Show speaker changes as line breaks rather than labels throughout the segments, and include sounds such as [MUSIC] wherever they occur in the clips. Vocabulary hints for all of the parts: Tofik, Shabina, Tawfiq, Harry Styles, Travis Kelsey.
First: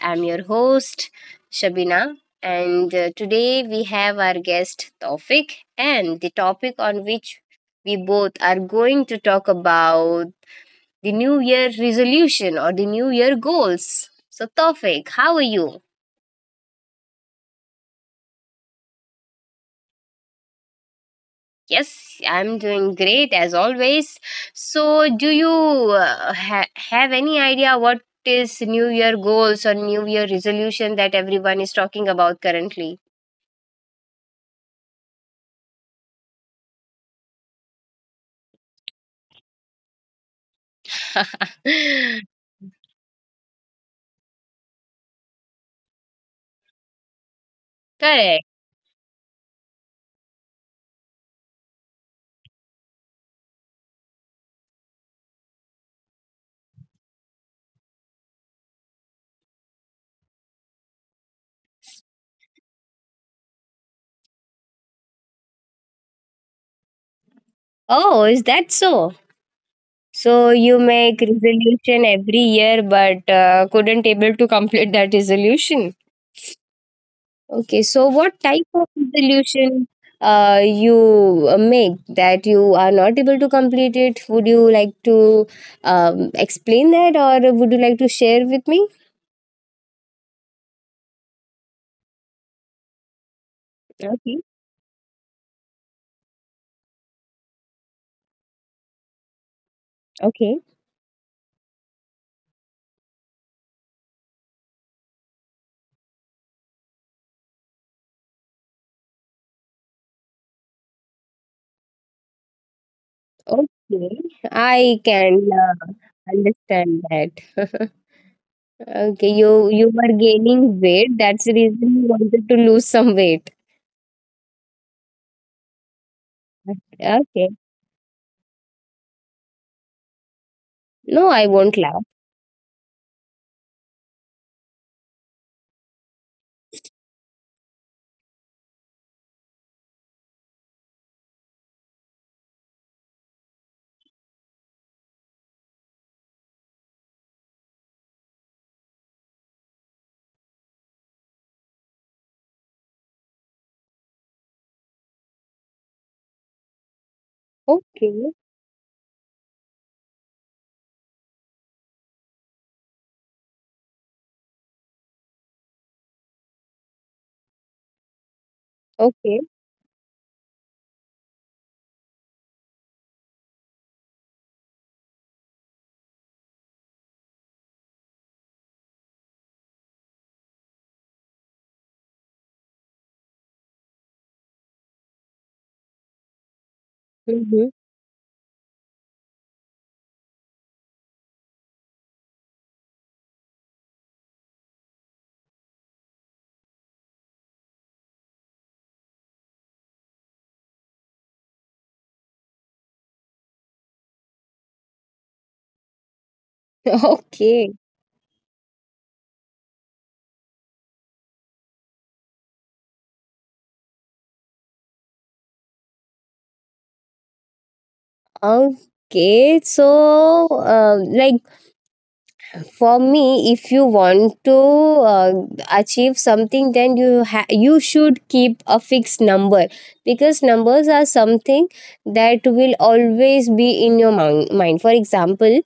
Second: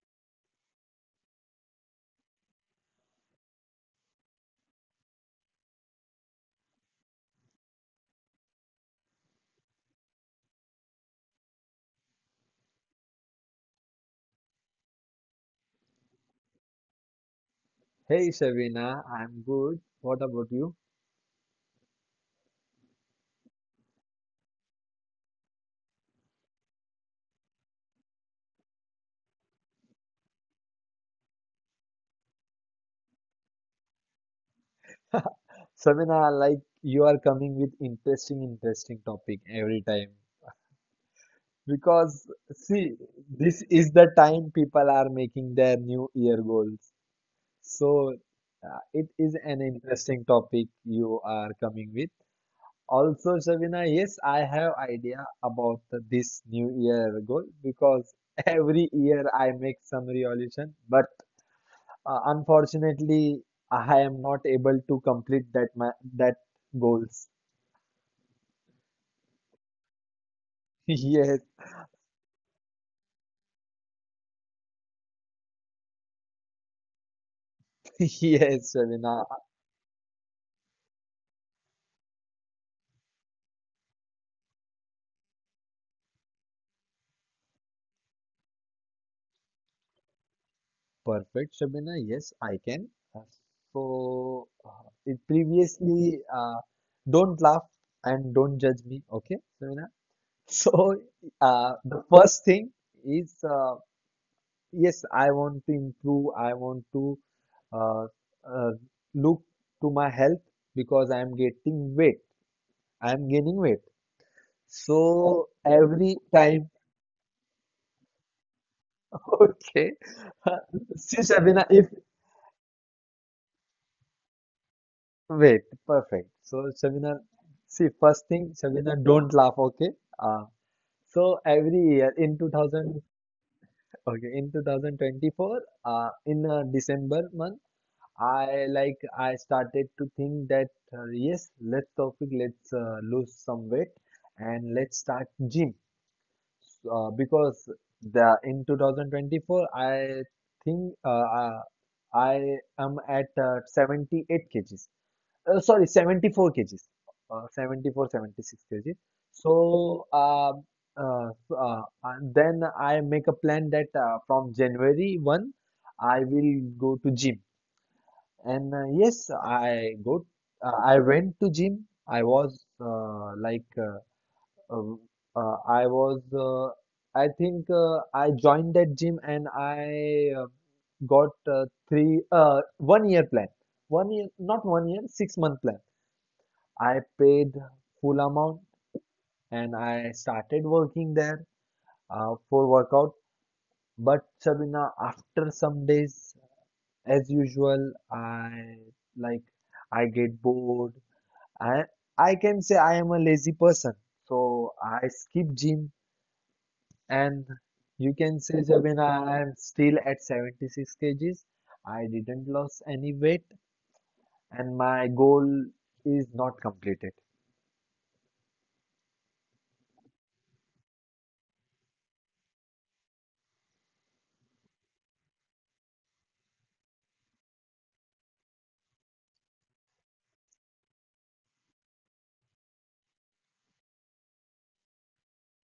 I'm your host, Shabina. And today we have our guest, Tofik. And the topic on which we both are going to talk about the New Year resolution or the New Year goals. So, Tofik, how are you?
Hey Shavina, I'm good. What about you?
Yes, I'm doing great as always. So, do you have any idea what is New Year goals or New Year resolution that everyone is talking about currently?
Shavina, like you are coming with interesting topic every time. Because
[LAUGHS]
see, this is the time people are making their New Year goals. So
Correct.
it is an interesting topic you are coming with. Also, Shavina, yes, I have idea about this New Year goal because [LAUGHS] every year I make some resolution, but unfortunately, I am not able to complete that goals.
Oh, is that so? So you
[LAUGHS]
make
Yes,
resolution every year, but couldn't able to complete that resolution. Okay, so
[LAUGHS]
what type of
yes, Shabina.
resolution you make that you are not able to complete it? Would you like to explain that, or would you like to share with me?
Perfect, Shabina. Yes, I can. Uh, So,
Okay,
it previously, don't laugh and don't judge me, okay, Shabina?
okay,
[LAUGHS] So, the first thing is, yes, I want to improve. I want to uh, uh, look to my health because I am getting weight. I am
okay.
gaining weight.
I can
So every time,
understand that. [LAUGHS] Okay,
[LAUGHS]
you were
okay. Uh,
gaining weight.
See,
That's the
Shabina,
reason you
if
wanted to lose some weight.
wait, perfect. So, Shabina,
Okay.
see, first thing, Shabina, don't laugh, okay? Uh,
No, I
so
won't
every
laugh.
year in 2000, okay, in 2024, in December month, I started to think that yes, let's lose some weight and let's start gym. Because the in 2024 I think I am at 78 kgs, sorry 74 kgs, 74
Okay.
76 kgs. So and then I make a plan that from January 1 I will go to gym, and
Okay.
yes, I went to gym. I was Like um, uh, I was, uh, I think I joined that gym and I got 1 year plan. 1 year, not 1 year, 6 month plan. I paid
Mm-hmm.
full amount and I started working there for workout. But Shabina, after some days, as usual, I, like, I get bored. I, I can say I am a lazy person. So I skip gym.
[LAUGHS]
And
Okay.
you can say, Jabin, I am still at 76 kgs. I didn't lose any weight and my goal is not completed.
Okay. So, like for me, if you want to uh, achieve something, then you should keep a fixed number, because numbers are something that will always be in your mind. For example,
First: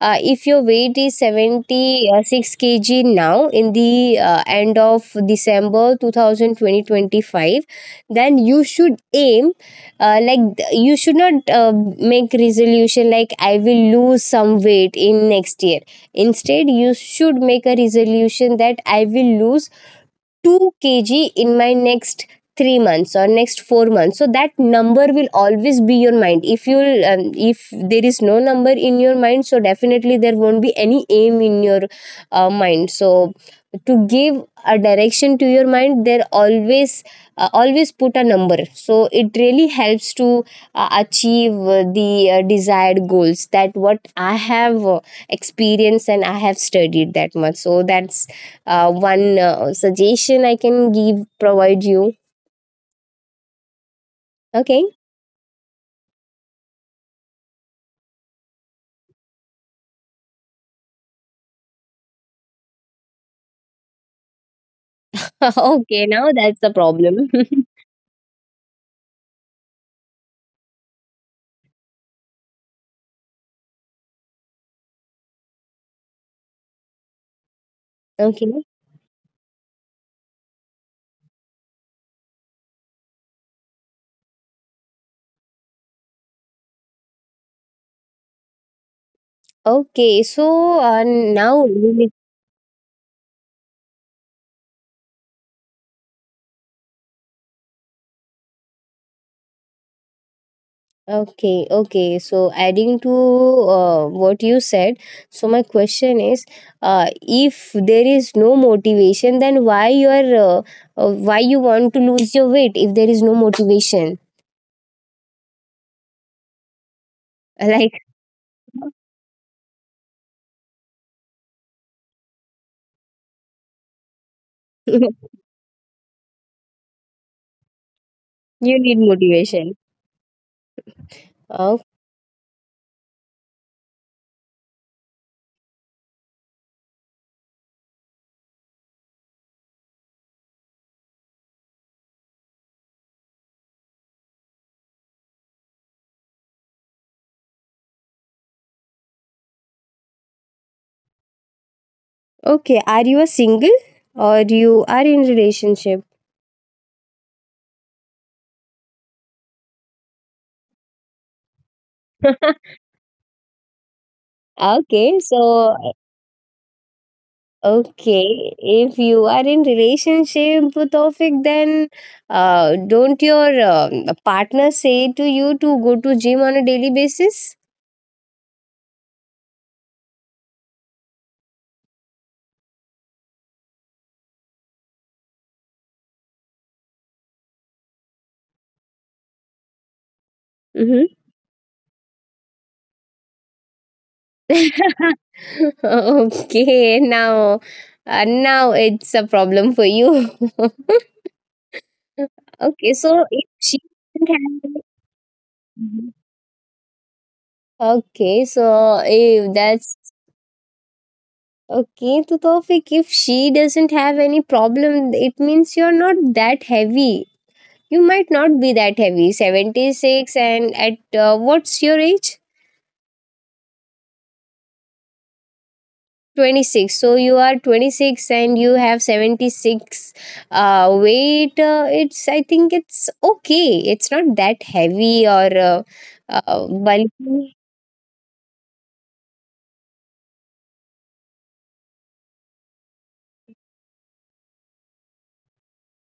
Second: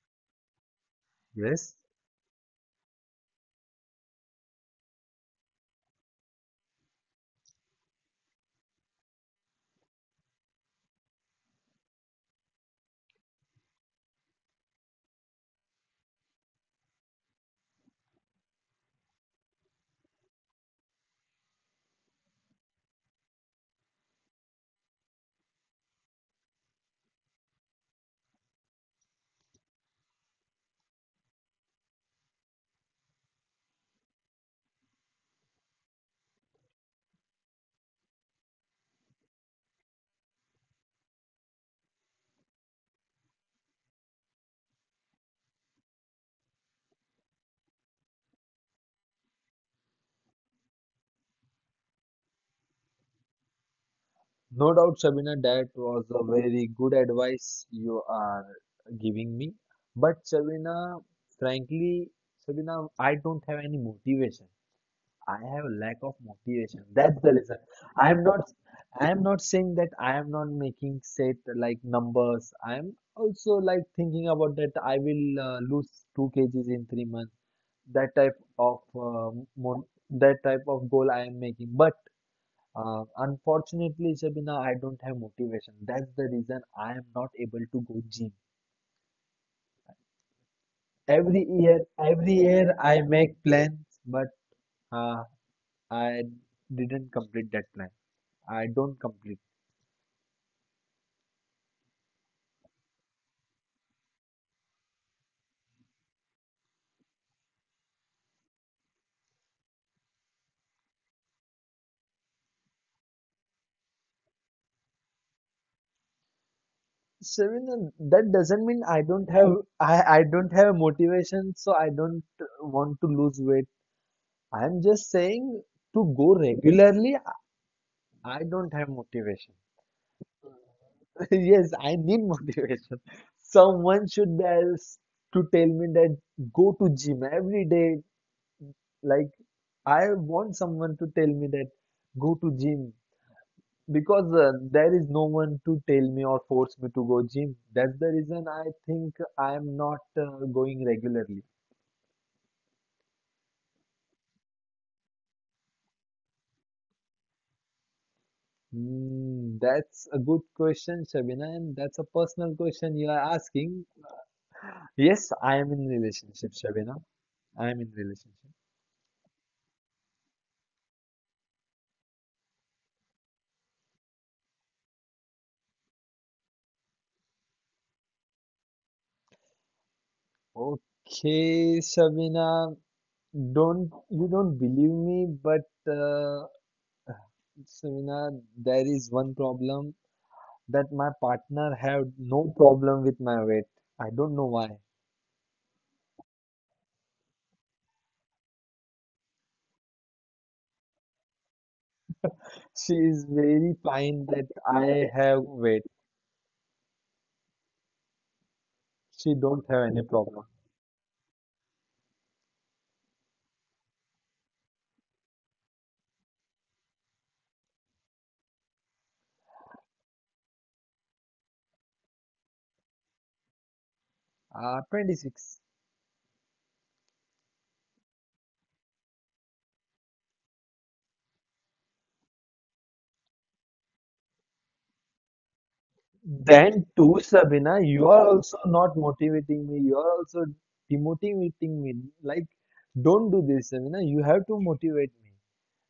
if your weight is
Yes.
76 kg now in the end of December 2000 2025, then you should aim, you should not make resolution like I will lose some weight in next year. Instead, you should make a resolution that I will lose 2 kg in my next 3 months or next 4 months, so that number will always be your mind. If you um, if there is no number in your mind, so definitely there won't be any aim in your mind. So to give a direction to your mind, there always, always put a number. So it really helps to achieve the desired goals. That what I have experienced and I have studied that much, so that's one suggestion I can give provide you.
No
Okay.
doubt, Shabina, that was a very good advice you are giving me. But Shabina, frankly, Shabina, I don't have any motivation.
[LAUGHS]
I have lack
Okay,
of
now that's the
motivation. That's
problem.
the reason. I am not I am not saying that I am not making set like numbers. I am also like thinking about that I will lose 2 kgs in 3 months.
[LAUGHS]
That type
Okay,
of uh, mon that type of goal I am making. But unfortunately, Shabina, I don't have motivation. That's the reason I am not able to go gym.
okay, so
Every
now.
year, every year I make plans, but uh, I didn't complete that plan. I don't complete.
Okay, okay. So adding to what you said, so my question is, if there is no motivation, then why you want to lose your weight if there is no motivation? [LAUGHS] Like
Shavina, that
[LAUGHS]
doesn't mean I don't have motivation, so I don't want to lose weight.
you
I'm just saying to go regularly, I
need
don't have
motivation.
motivation. [LAUGHS]
Oh,
Yes, I need motivation. Someone should be else to tell me that go to gym every day. Like, I want someone to tell me that go to gym. Because there is no one to tell me or force me to go gym. That's the reason I think I am not going regularly.
okay. Are you a single or you are in relationship?
Hmm, that's a good question, Shabina, and that's a
[LAUGHS]
personal question you are asking.
Okay,
Yes,
so.
I am in relationship, Shabina. I am in
Okay,
relationship.
if you are in relationship, Tofik, then don't your partner say to you to go to gym on a daily basis?
Okay, Shabina, don't you don't believe me, but Shabina, there is one problem
Mm-hmm.
that my partner have no problem with my weight. I don't know why.
[LAUGHS] Okay, now, now it's a problem for you. [LAUGHS] Okay,
She
so
is
if she
very
doesn't
fine that
have.
I have weight.
Mhm. Okay, so if
She don't
that's
have any problem.
okay, to Tofik, if she doesn't have any problem, it means you're not that heavy. You might not be that heavy, 76, and at what's your age?
26.
26. So you are 26 and you have 76 weight. It's, I think it's okay. It's not that heavy or
Then too,
bulky.
Sabina, you are also not motivating me. You are also demotivating me. Like, don't do this, Sabina. You have to motivate me.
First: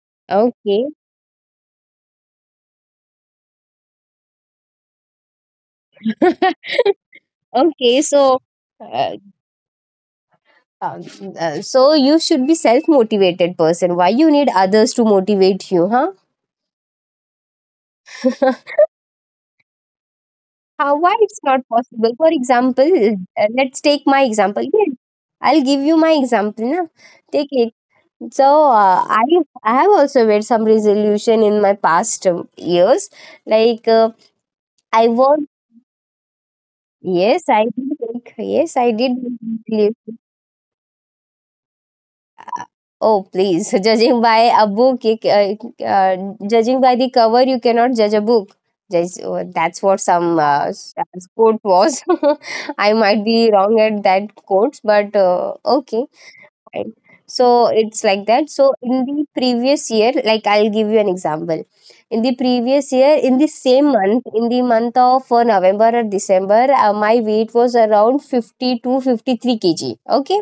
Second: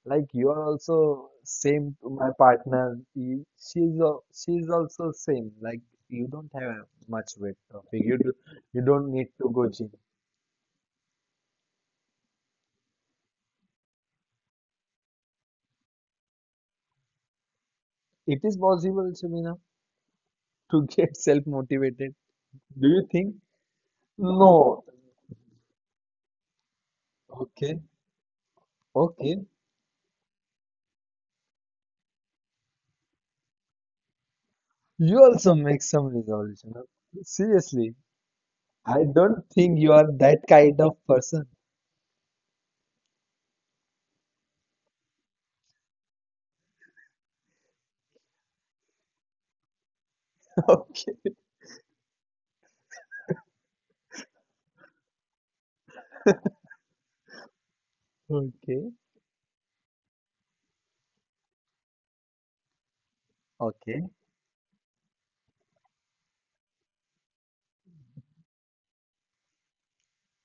Like, you are
Okay.
also same to my partner. She's she's also same. Like, you don't
[LAUGHS]
have much weight,
Okay.
Taufeeq.
So.
You don't
Uh,
need to go gym.
um, so you should be self-motivated person. Why you need others to motivate you, huh?
It is
[LAUGHS]
possible, Sabina, to
How, why
get [LAUGHS]
it's
self
not possible?
motivated.
For
Do you
example,
think?
let's take my example.
No.
Yeah, I'll give you my example. Na? Take it.
Okay.
So uh, I
Okay.
I have also made some resolution in my past years. Like I
You
want
also make some resolution, huh?
yes I
Seriously,
did make, yes I
I
did make
don't think you are
resolution.
that kind of person. [LAUGHS]
Oh, please. [LAUGHS] Judging by a book, judging by the cover, you cannot judge a book. Just, that's what some
Okay.
quote was. [LAUGHS] I might be wrong at that quote, but okay, fine. So it's like that. So
Okay.
in the previous year, like I'll give you an example. In the previous year, in the same month, in the month of November or December, my weight was around 50 to 53 kg. Okay,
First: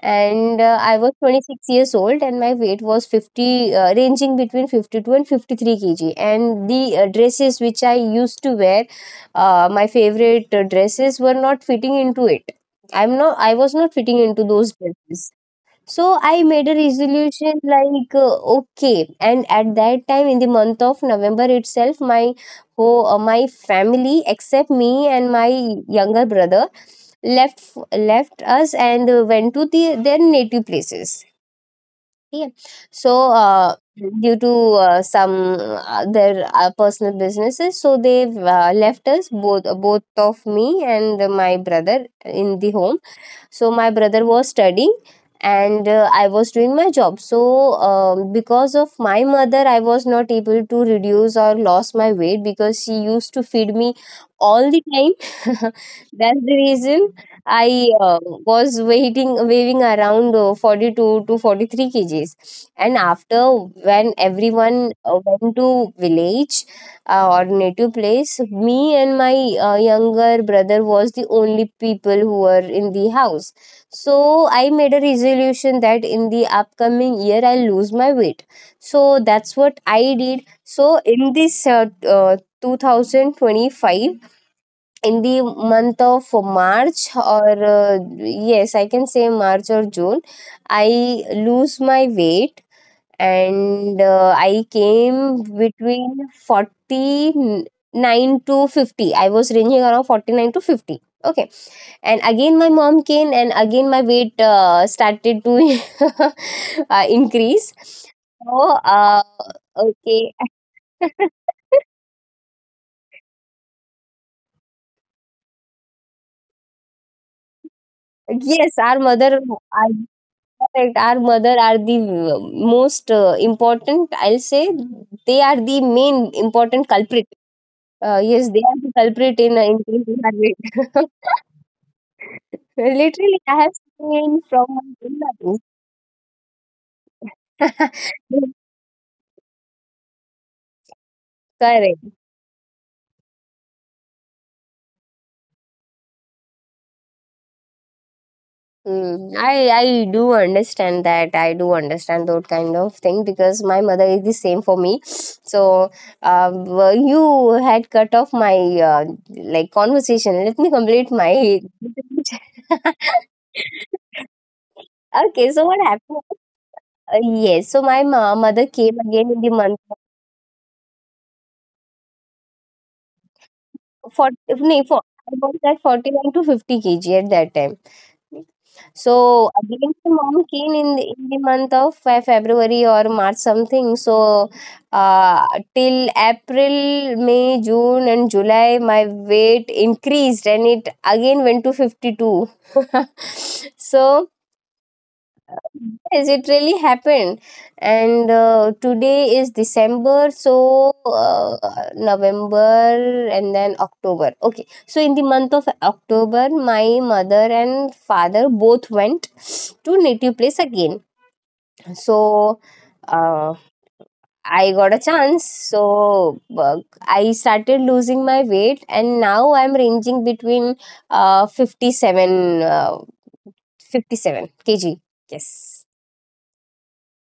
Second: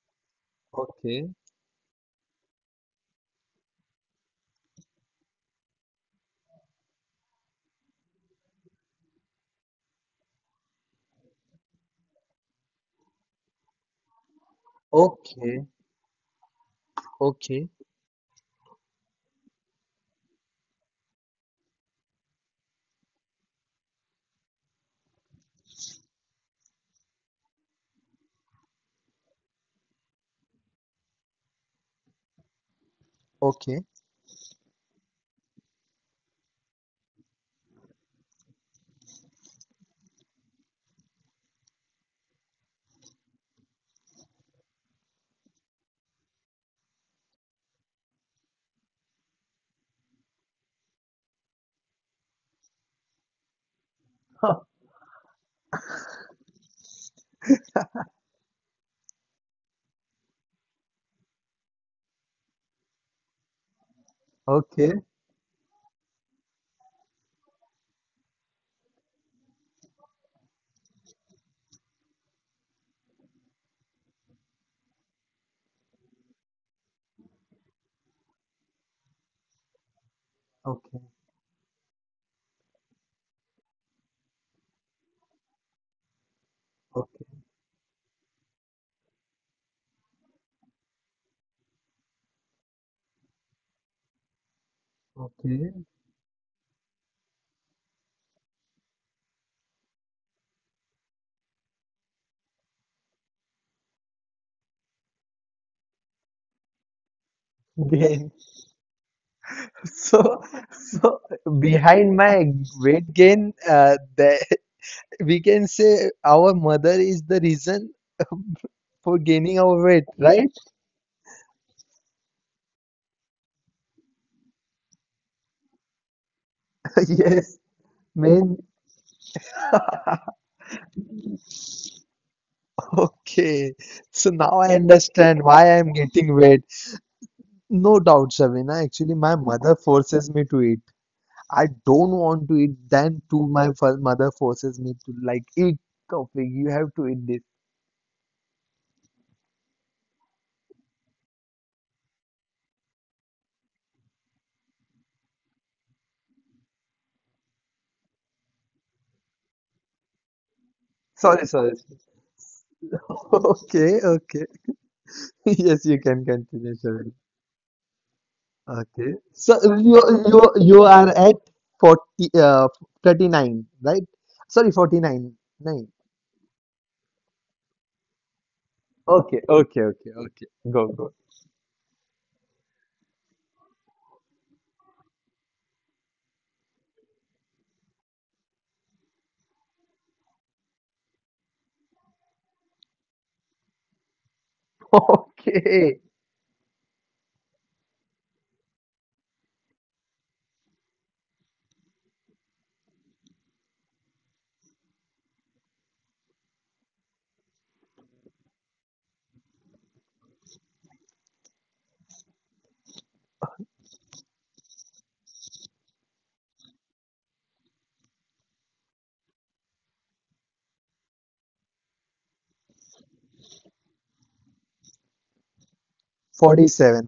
and I was
Okay.
26 years old and my weight was 50, ranging between 52 and 53 kg, and the dresses which I used to wear, my favorite dresses were not fitting into it. I was not fitting into those dresses.
Okay.
So I made a resolution
Okay. Okay.
like, okay, and at that time in the month of November itself, my whole, my family, except me and my younger brother, left left us and went to their native places, yeah. So
Okay. [LAUGHS]
due to some their personal businesses, so they left us both of me and my brother in the home. So my brother was studying and I was doing my job. So because of my mother, I was not able to reduce or lost my weight, because she used to feed me
Huh.
all the time. [LAUGHS] That's the reason I, was weighing, around 42 to 43 kgs. And after, when everyone
Okay.
went to village, or native place, me and my younger brother was the only people who were in the house. So I made a resolution that in the upcoming year I'll lose my weight. So that's what I did. So
Okay.
in this 2025, in the month of March
Okay.
or, yes I can say March or June, I lose my weight, and I came
Okay.
between 49 to 50. I was ranging around 49 to 50. Okay, and again my mom came, and again my weight started to [LAUGHS] increase.
Gain.
So,
[LAUGHS]
uh, okay,
So,
[LAUGHS]
so, behind my weight gain, [LAUGHS] we can say our mother is the reason [LAUGHS]
yes, our
for
mother,
gaining
our,
our weight, right?
correct, our mother are the most important, I'll say, they are the main important
[LAUGHS]
culprit.
Yes.
Yes,
Main.
they are the culprit in increasing heart rate. [LAUGHS] Literally, I
Okay,
have
so
seen
now
from
I
my
understand
own.
why I'm getting wet. No
[LAUGHS]
doubt, Shavina. Actually, my mother forces me to eat. I
Correct.
don't want to eat, then too my mother forces me to like eat coffee. You have to eat this.
Mm, I do understand that. I do understand that kind of thing, because my mother is the same for me. So, well, you had cut off my like conversation. Let me complete
Sorry,
my.
sorry. [LAUGHS] Okay, okay. [LAUGHS]
[LAUGHS] Okay, so what
Yes, you
happened?
can continue, Shavina.
Yes, so my mother came
Okay.
again in the
So
month,
you are at 40, uh 39, right?
for
Sorry,
nay, for I
49.
was at
Nine.
49 to 50 kg at that time.
Okay,
So
okay,
again,
okay,
my mom
okay.
came
Go,
in
go.
in the month of February or March, something. So uh, till April, May, June, and July, my weight increased and it again went to 52. [LAUGHS] So.
[LAUGHS] Okay.
Yes, it really happened. And today is December, so November and then October. Okay, so in the month of October, my mother and father both went to native place again. So uh, I got a chance. So I started losing my weight, and now I'm ranging between uh, 57, uh, 57 kg. Yes.
47,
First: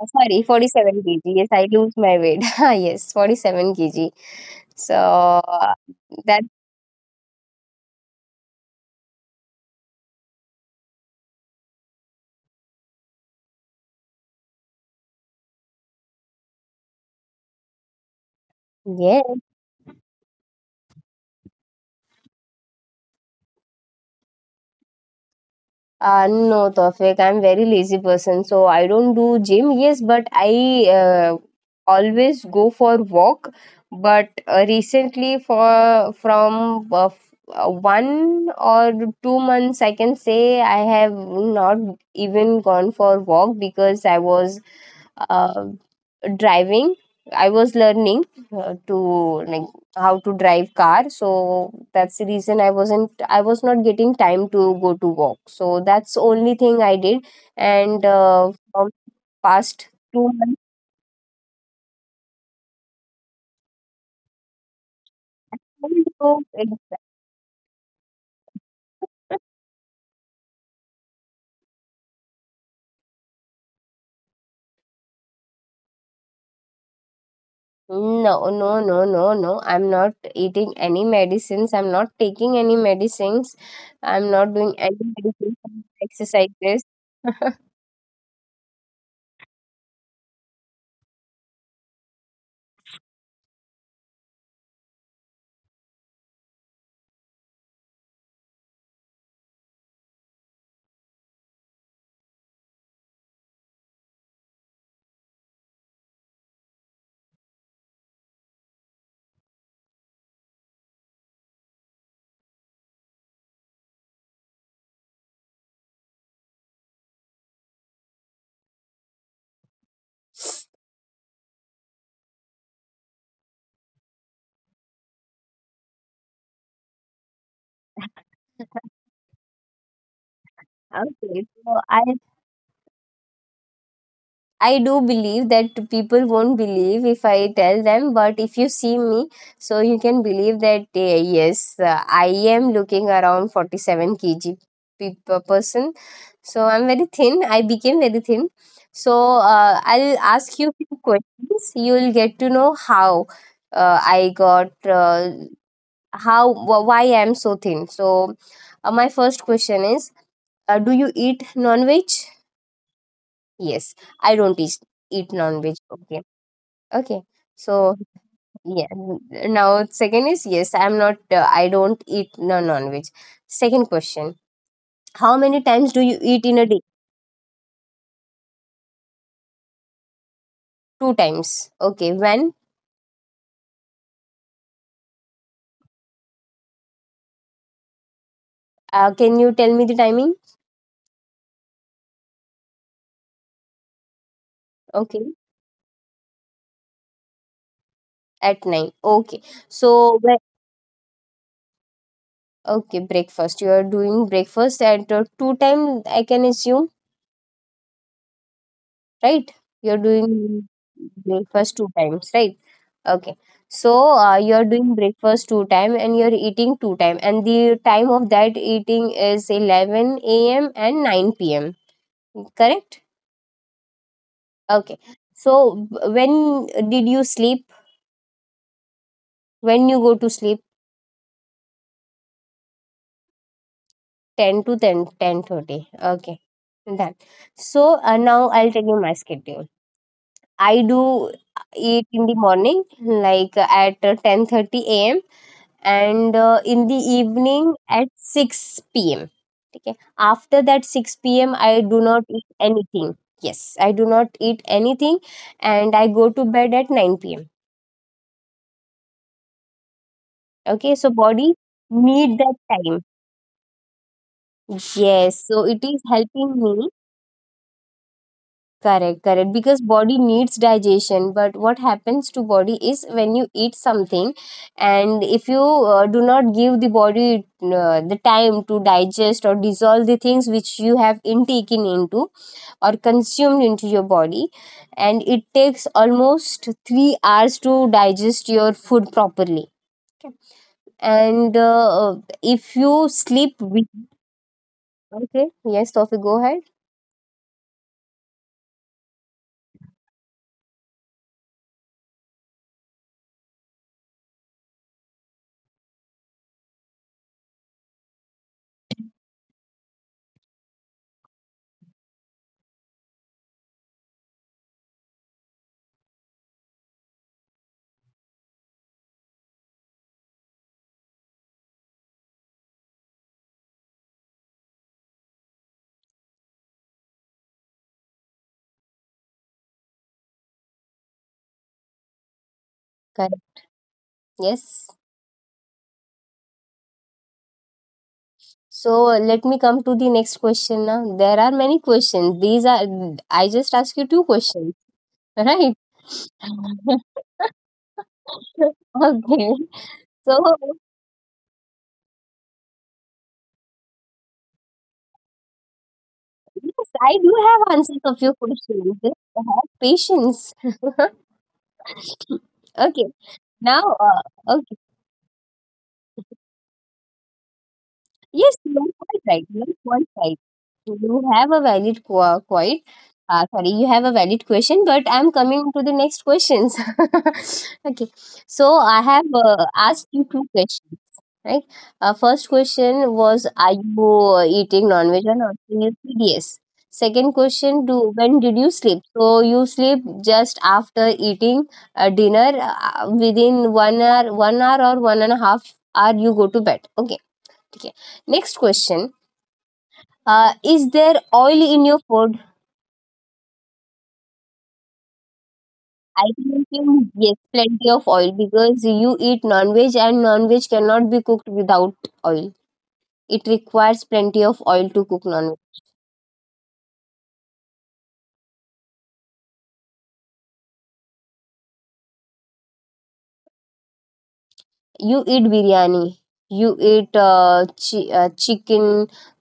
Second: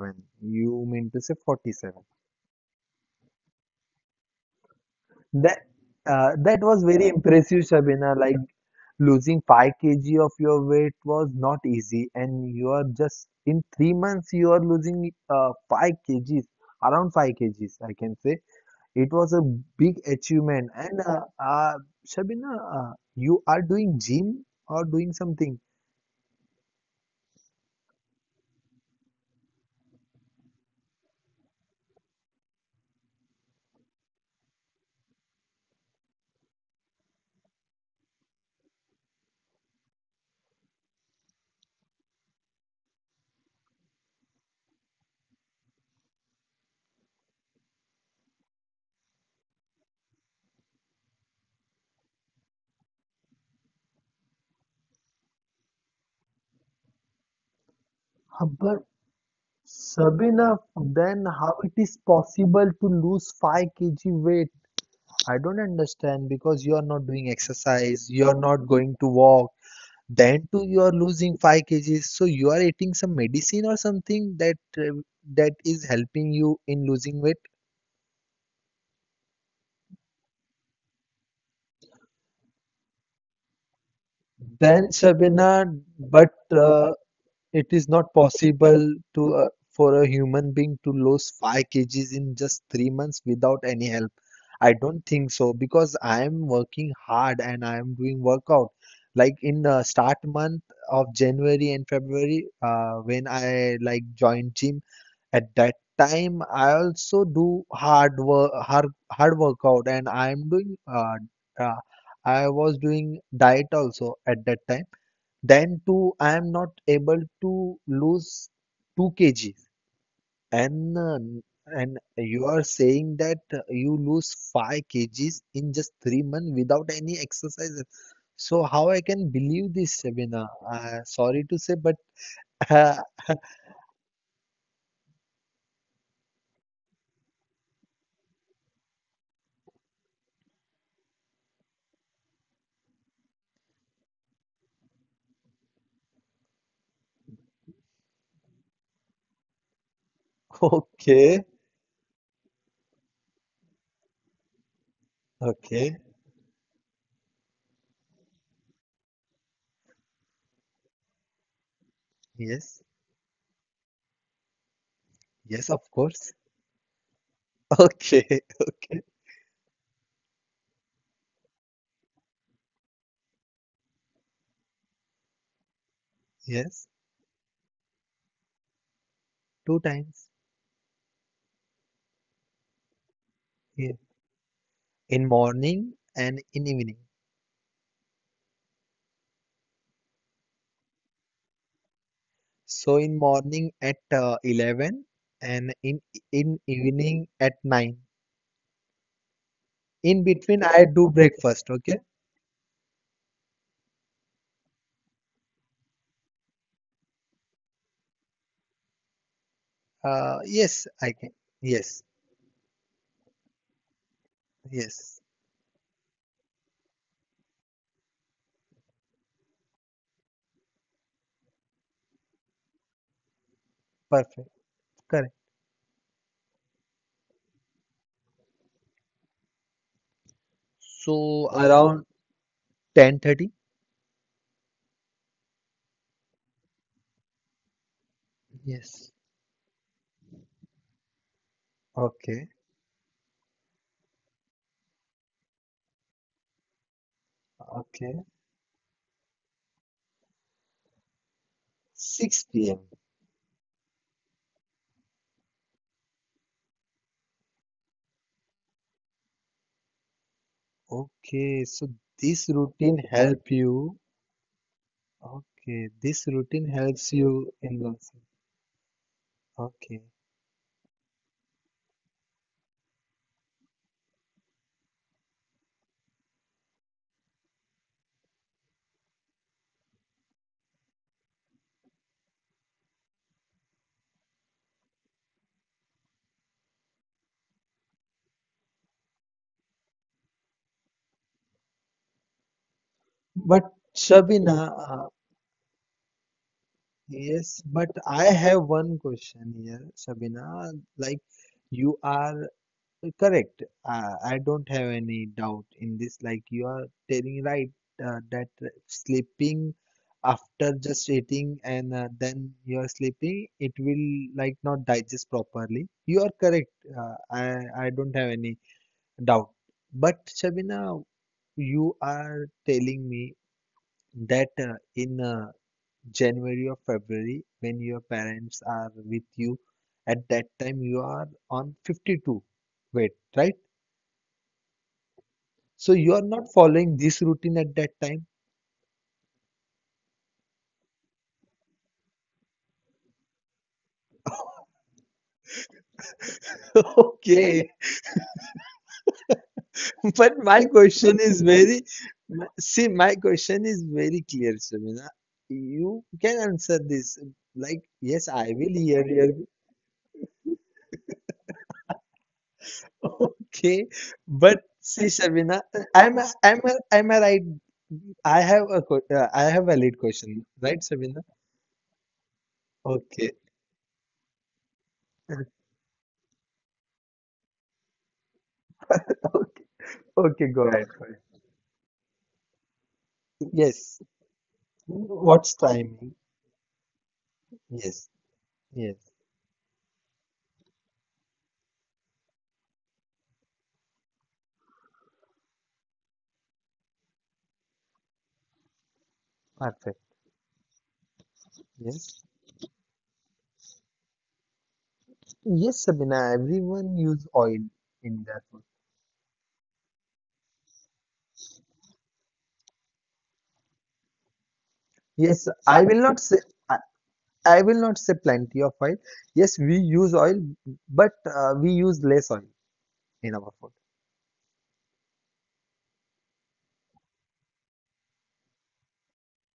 Sorry,
You
47
mean
kg.
to say
Yes, I lose
47.
my weight. [LAUGHS] Yes, 47 kg. So
That uh,
that,
that was very impressive, Shabina. Like losing 5 kg of your weight was not easy, and you are just in 3 months you are losing 5 kgs, around 5 kgs, I can say. It
yeah.
was a big achievement. And Shabina, you are doing gym or doing something?
No, Tawfiq, I'm very lazy person. So I don't do gym. Yes, but I always go for walk. But recently for from 1 or 2 months, I can say I have not even gone for walk, because I was, uh, driving, I was learning, to like, how to drive car. So that's the reason I was not getting time to go to walk. So that's only thing I did. And
But
from past
Sabina,
2 months,
then how it is possible to lose 5 kg weight? I don't understand because you
so
are not doing
it's-
exercise, you are not going to walk, then too you are losing 5 kgs. So you are eating some medicine or something that is helping you in losing weight.
No, no, no, no, no, I'm not eating any medicines. I'm not taking any medicines. I'm not
Then
doing any
Shabina,
medicines,
but
exercises.
it is
[LAUGHS]
not possible to for a human being to lose 5 kgs in just 3 months without any help. I don't think so because I am working hard and I am doing workout. Like in the start month of January and February, when I like joined gym, at that time I also do hard work, hard workout, and I am doing. Uh, I was doing diet also at that time. Then too, I am not able to lose 2 kg. And uh, and you are saying that you lose 5 kgs in just 3 months without any exercises. So how I can believe this, Shabina? Sorry to say,
Okay,
but
so I
[LAUGHS]
I do believe that people won't believe if I tell them, but if you see me, so you can believe that eh, yes, I am looking around 47 kg per person. So I'm very thin. I became very thin. So I'll ask you few
okay,
questions. You'll get to know how I got
okay,
how wh- why I'm so thin. So my first question is, do you eat non-veg?
yes,
Yes, I don't eat,
yes,
eat
of
non-veg.
course.
Okay, okay.
[LAUGHS]
So
Okay, okay,
yeah, now second is, yes, I'm not. I don't eat no non-veg. Second question: How many times do you eat
yes,
in a day?
2 times.
Two times. Okay. When?
Yeah. In morning and in evening.
Can you tell me the timing?
So in morning at 11
Okay.
and in evening at 9.
At nine. Okay.
In between,
So
I
when?
do breakfast. Okay.
Okay, breakfast. You are doing breakfast at two time. I can assume, right? You're
Yes, I
doing
can. Yes,
breakfast two times, right? Okay. So you're
yes.
doing breakfast two time and you're eating two time, and the time of that eating is 11 a.m. and 9 p.m. Correct?
Perfect. Correct.
Okay. So when did you sleep? When you go to sleep?
So around 10:30.
10 to ten ten thirty. Okay. Done. So now
Yes.
I'll tell you my schedule. I do
Okay.
eat in the morning like at 10:30 a.m. and in the evening
Okay.
at 6 p.m. Okay. After that 6 p.m., I do not
6 p.m.
eat anything. Yes, I do not eat anything, and I go to bed at 9 p.m. Okay. So,
Okay. So
body
this
need that
routine
time.
help you.
Yes.
Okay.
So, it
This
is
routine
helping
helps
me.
you in launching.
Correct, correct.
Okay.
Because body needs digestion, but what happens to body is when you eat something, and if you do not give the body the time to digest or dissolve the things which you have intaken into or consumed into your body, and it takes almost 3 hours to digest your food properly. And If you
But
sleep,
Shabina,
okay, yes, Tofi, go ahead.
yes, but I have one question here, Shabina. Like, you are Correct. I don't have any doubt in this. Like, you are telling right that sleeping after just eating and then you are sleeping, it will like not digest properly. You are correct. I don't have any doubt. But Shabina, you are telling me that in January or February, when your parents are with you, at that time you are on 52 weight, right?
Correct. Yes.
So you are not following this routine at that time?
So, let me come to the next question now. There are many questions. These are I just ask you two
[LAUGHS]
questions, right? [LAUGHS]
Okay.
Okay.
[LAUGHS] But my
So,
question is [LAUGHS] my question is very clear, Shamina. You can answer
yes,
this.
I do
Like,
have answers
yes,
of
I
your
will hear
questions. Just
you.
have patience. [LAUGHS] Okay.
[LAUGHS] Okay.
Now,
But
okay.
see, Shamina, I'm, a- I'm, a- I'm a right. I have
Yes,
a,
you
que-
are
uh,
quite
I have
right.
a
You are
valid
quite
question,
right.
right, Shamina?
You have a valid quite.
Okay.
Sorry, you have a valid question, but I'm coming to the next questions. [LAUGHS] Okay, so I
[LAUGHS]
have
Okay.
asked you
Okay. Go
two
ahead. Go
questions,
ahead.
right? First question was, are
Yes.
you eating non-veg or
What's
not, in your
timing?
PDS? Second question,
Yes.
do when did you
Yes.
sleep? So you sleep just after eating dinner within 1 hour, one hour or one and a half hour you go to bed. Okay, okay. Next question,
Perfect.
is there oil in your
Yes.
food?
Yes, Sabina, everyone use
Yes,
oil
plenty
in
of
that
oil
one.
because you eat non-veg, and non-veg cannot be cooked without oil. It requires plenty of oil to cook
Yes,
non-veg.
I, I will not say plenty of oil. Yes, we use oil, but we use less oil in our food.
You eat biryani, you eat chicken,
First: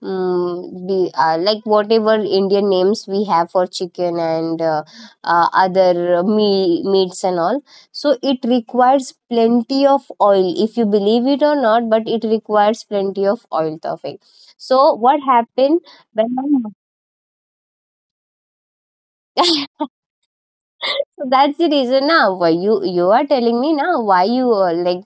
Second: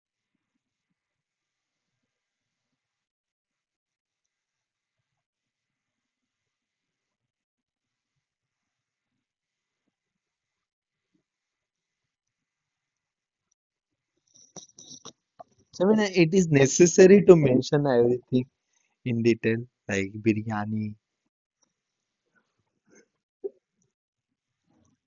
like whatever Indian names we have for chicken and meats and all. So it requires plenty of oil, if you believe it or not, but it requires plenty of oil, topic. So what happened
Sabina, it
when my
is necessary to mention everything in detail,
[LAUGHS]
like biryani.
so that's the reason now. Why you are telling me now, why you like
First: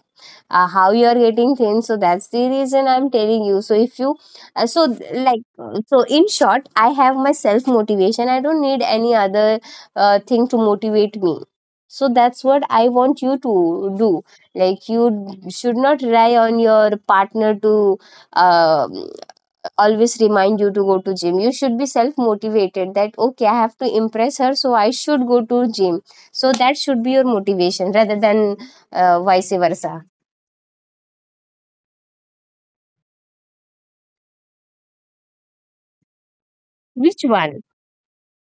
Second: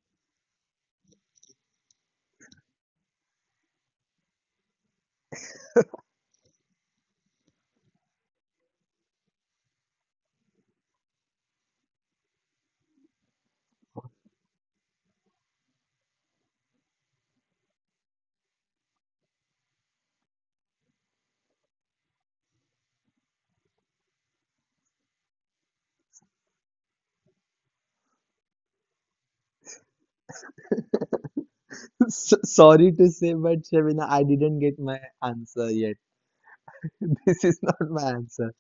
how you are getting things. So that's the reason I'm telling you. So if you uh, so like in short, I have my self motivation. I don't need any other thing to motivate me. So that's what I want you to do. Like, you should not rely on your partner to uh, always remind you to go to gym. You should be self motivated that okay, I have to impress her, so I should go to gym. So that should be your motivation rather than vice versa.
[LAUGHS] So, sorry to say, but Shabina, I didn't get my answer yet.
Which
[LAUGHS] This is
one?
not my answer.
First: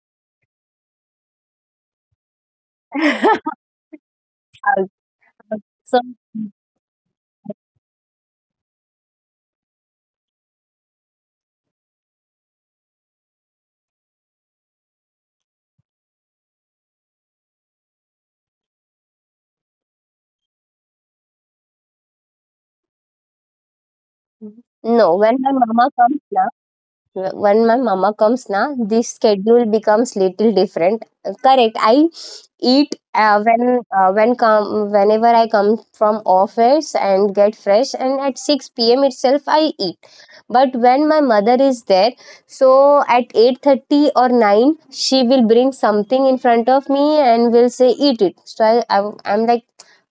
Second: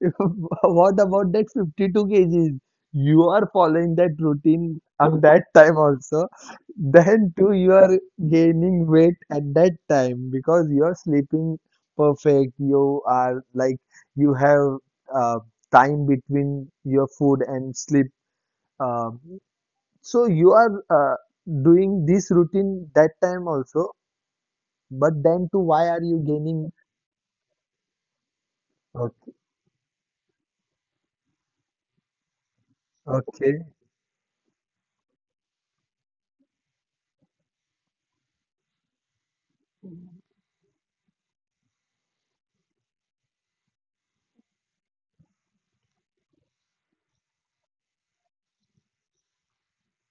[LAUGHS] What about that 52 kgs? You are
[LAUGHS]
following that routine at that time
So,
also. Then too, you are gaining weight at that time because you are sleeping perfect. You are like you have uh, time between your food and sleep. Um, so you are doing this routine that time also.
no,
But
when
then
my
too, why
mama
are you
comes now,
gaining?
when my mama comes now, this
Okay,
schedule becomes little different. Correct. I eat uh,
okay.
when uh, when come whenever I come from office and get fresh, and at 6 p.m. itself I eat. But when my mother is there, so at 8:30 or 9, she will bring something in front of me and will say eat it. So I'm like,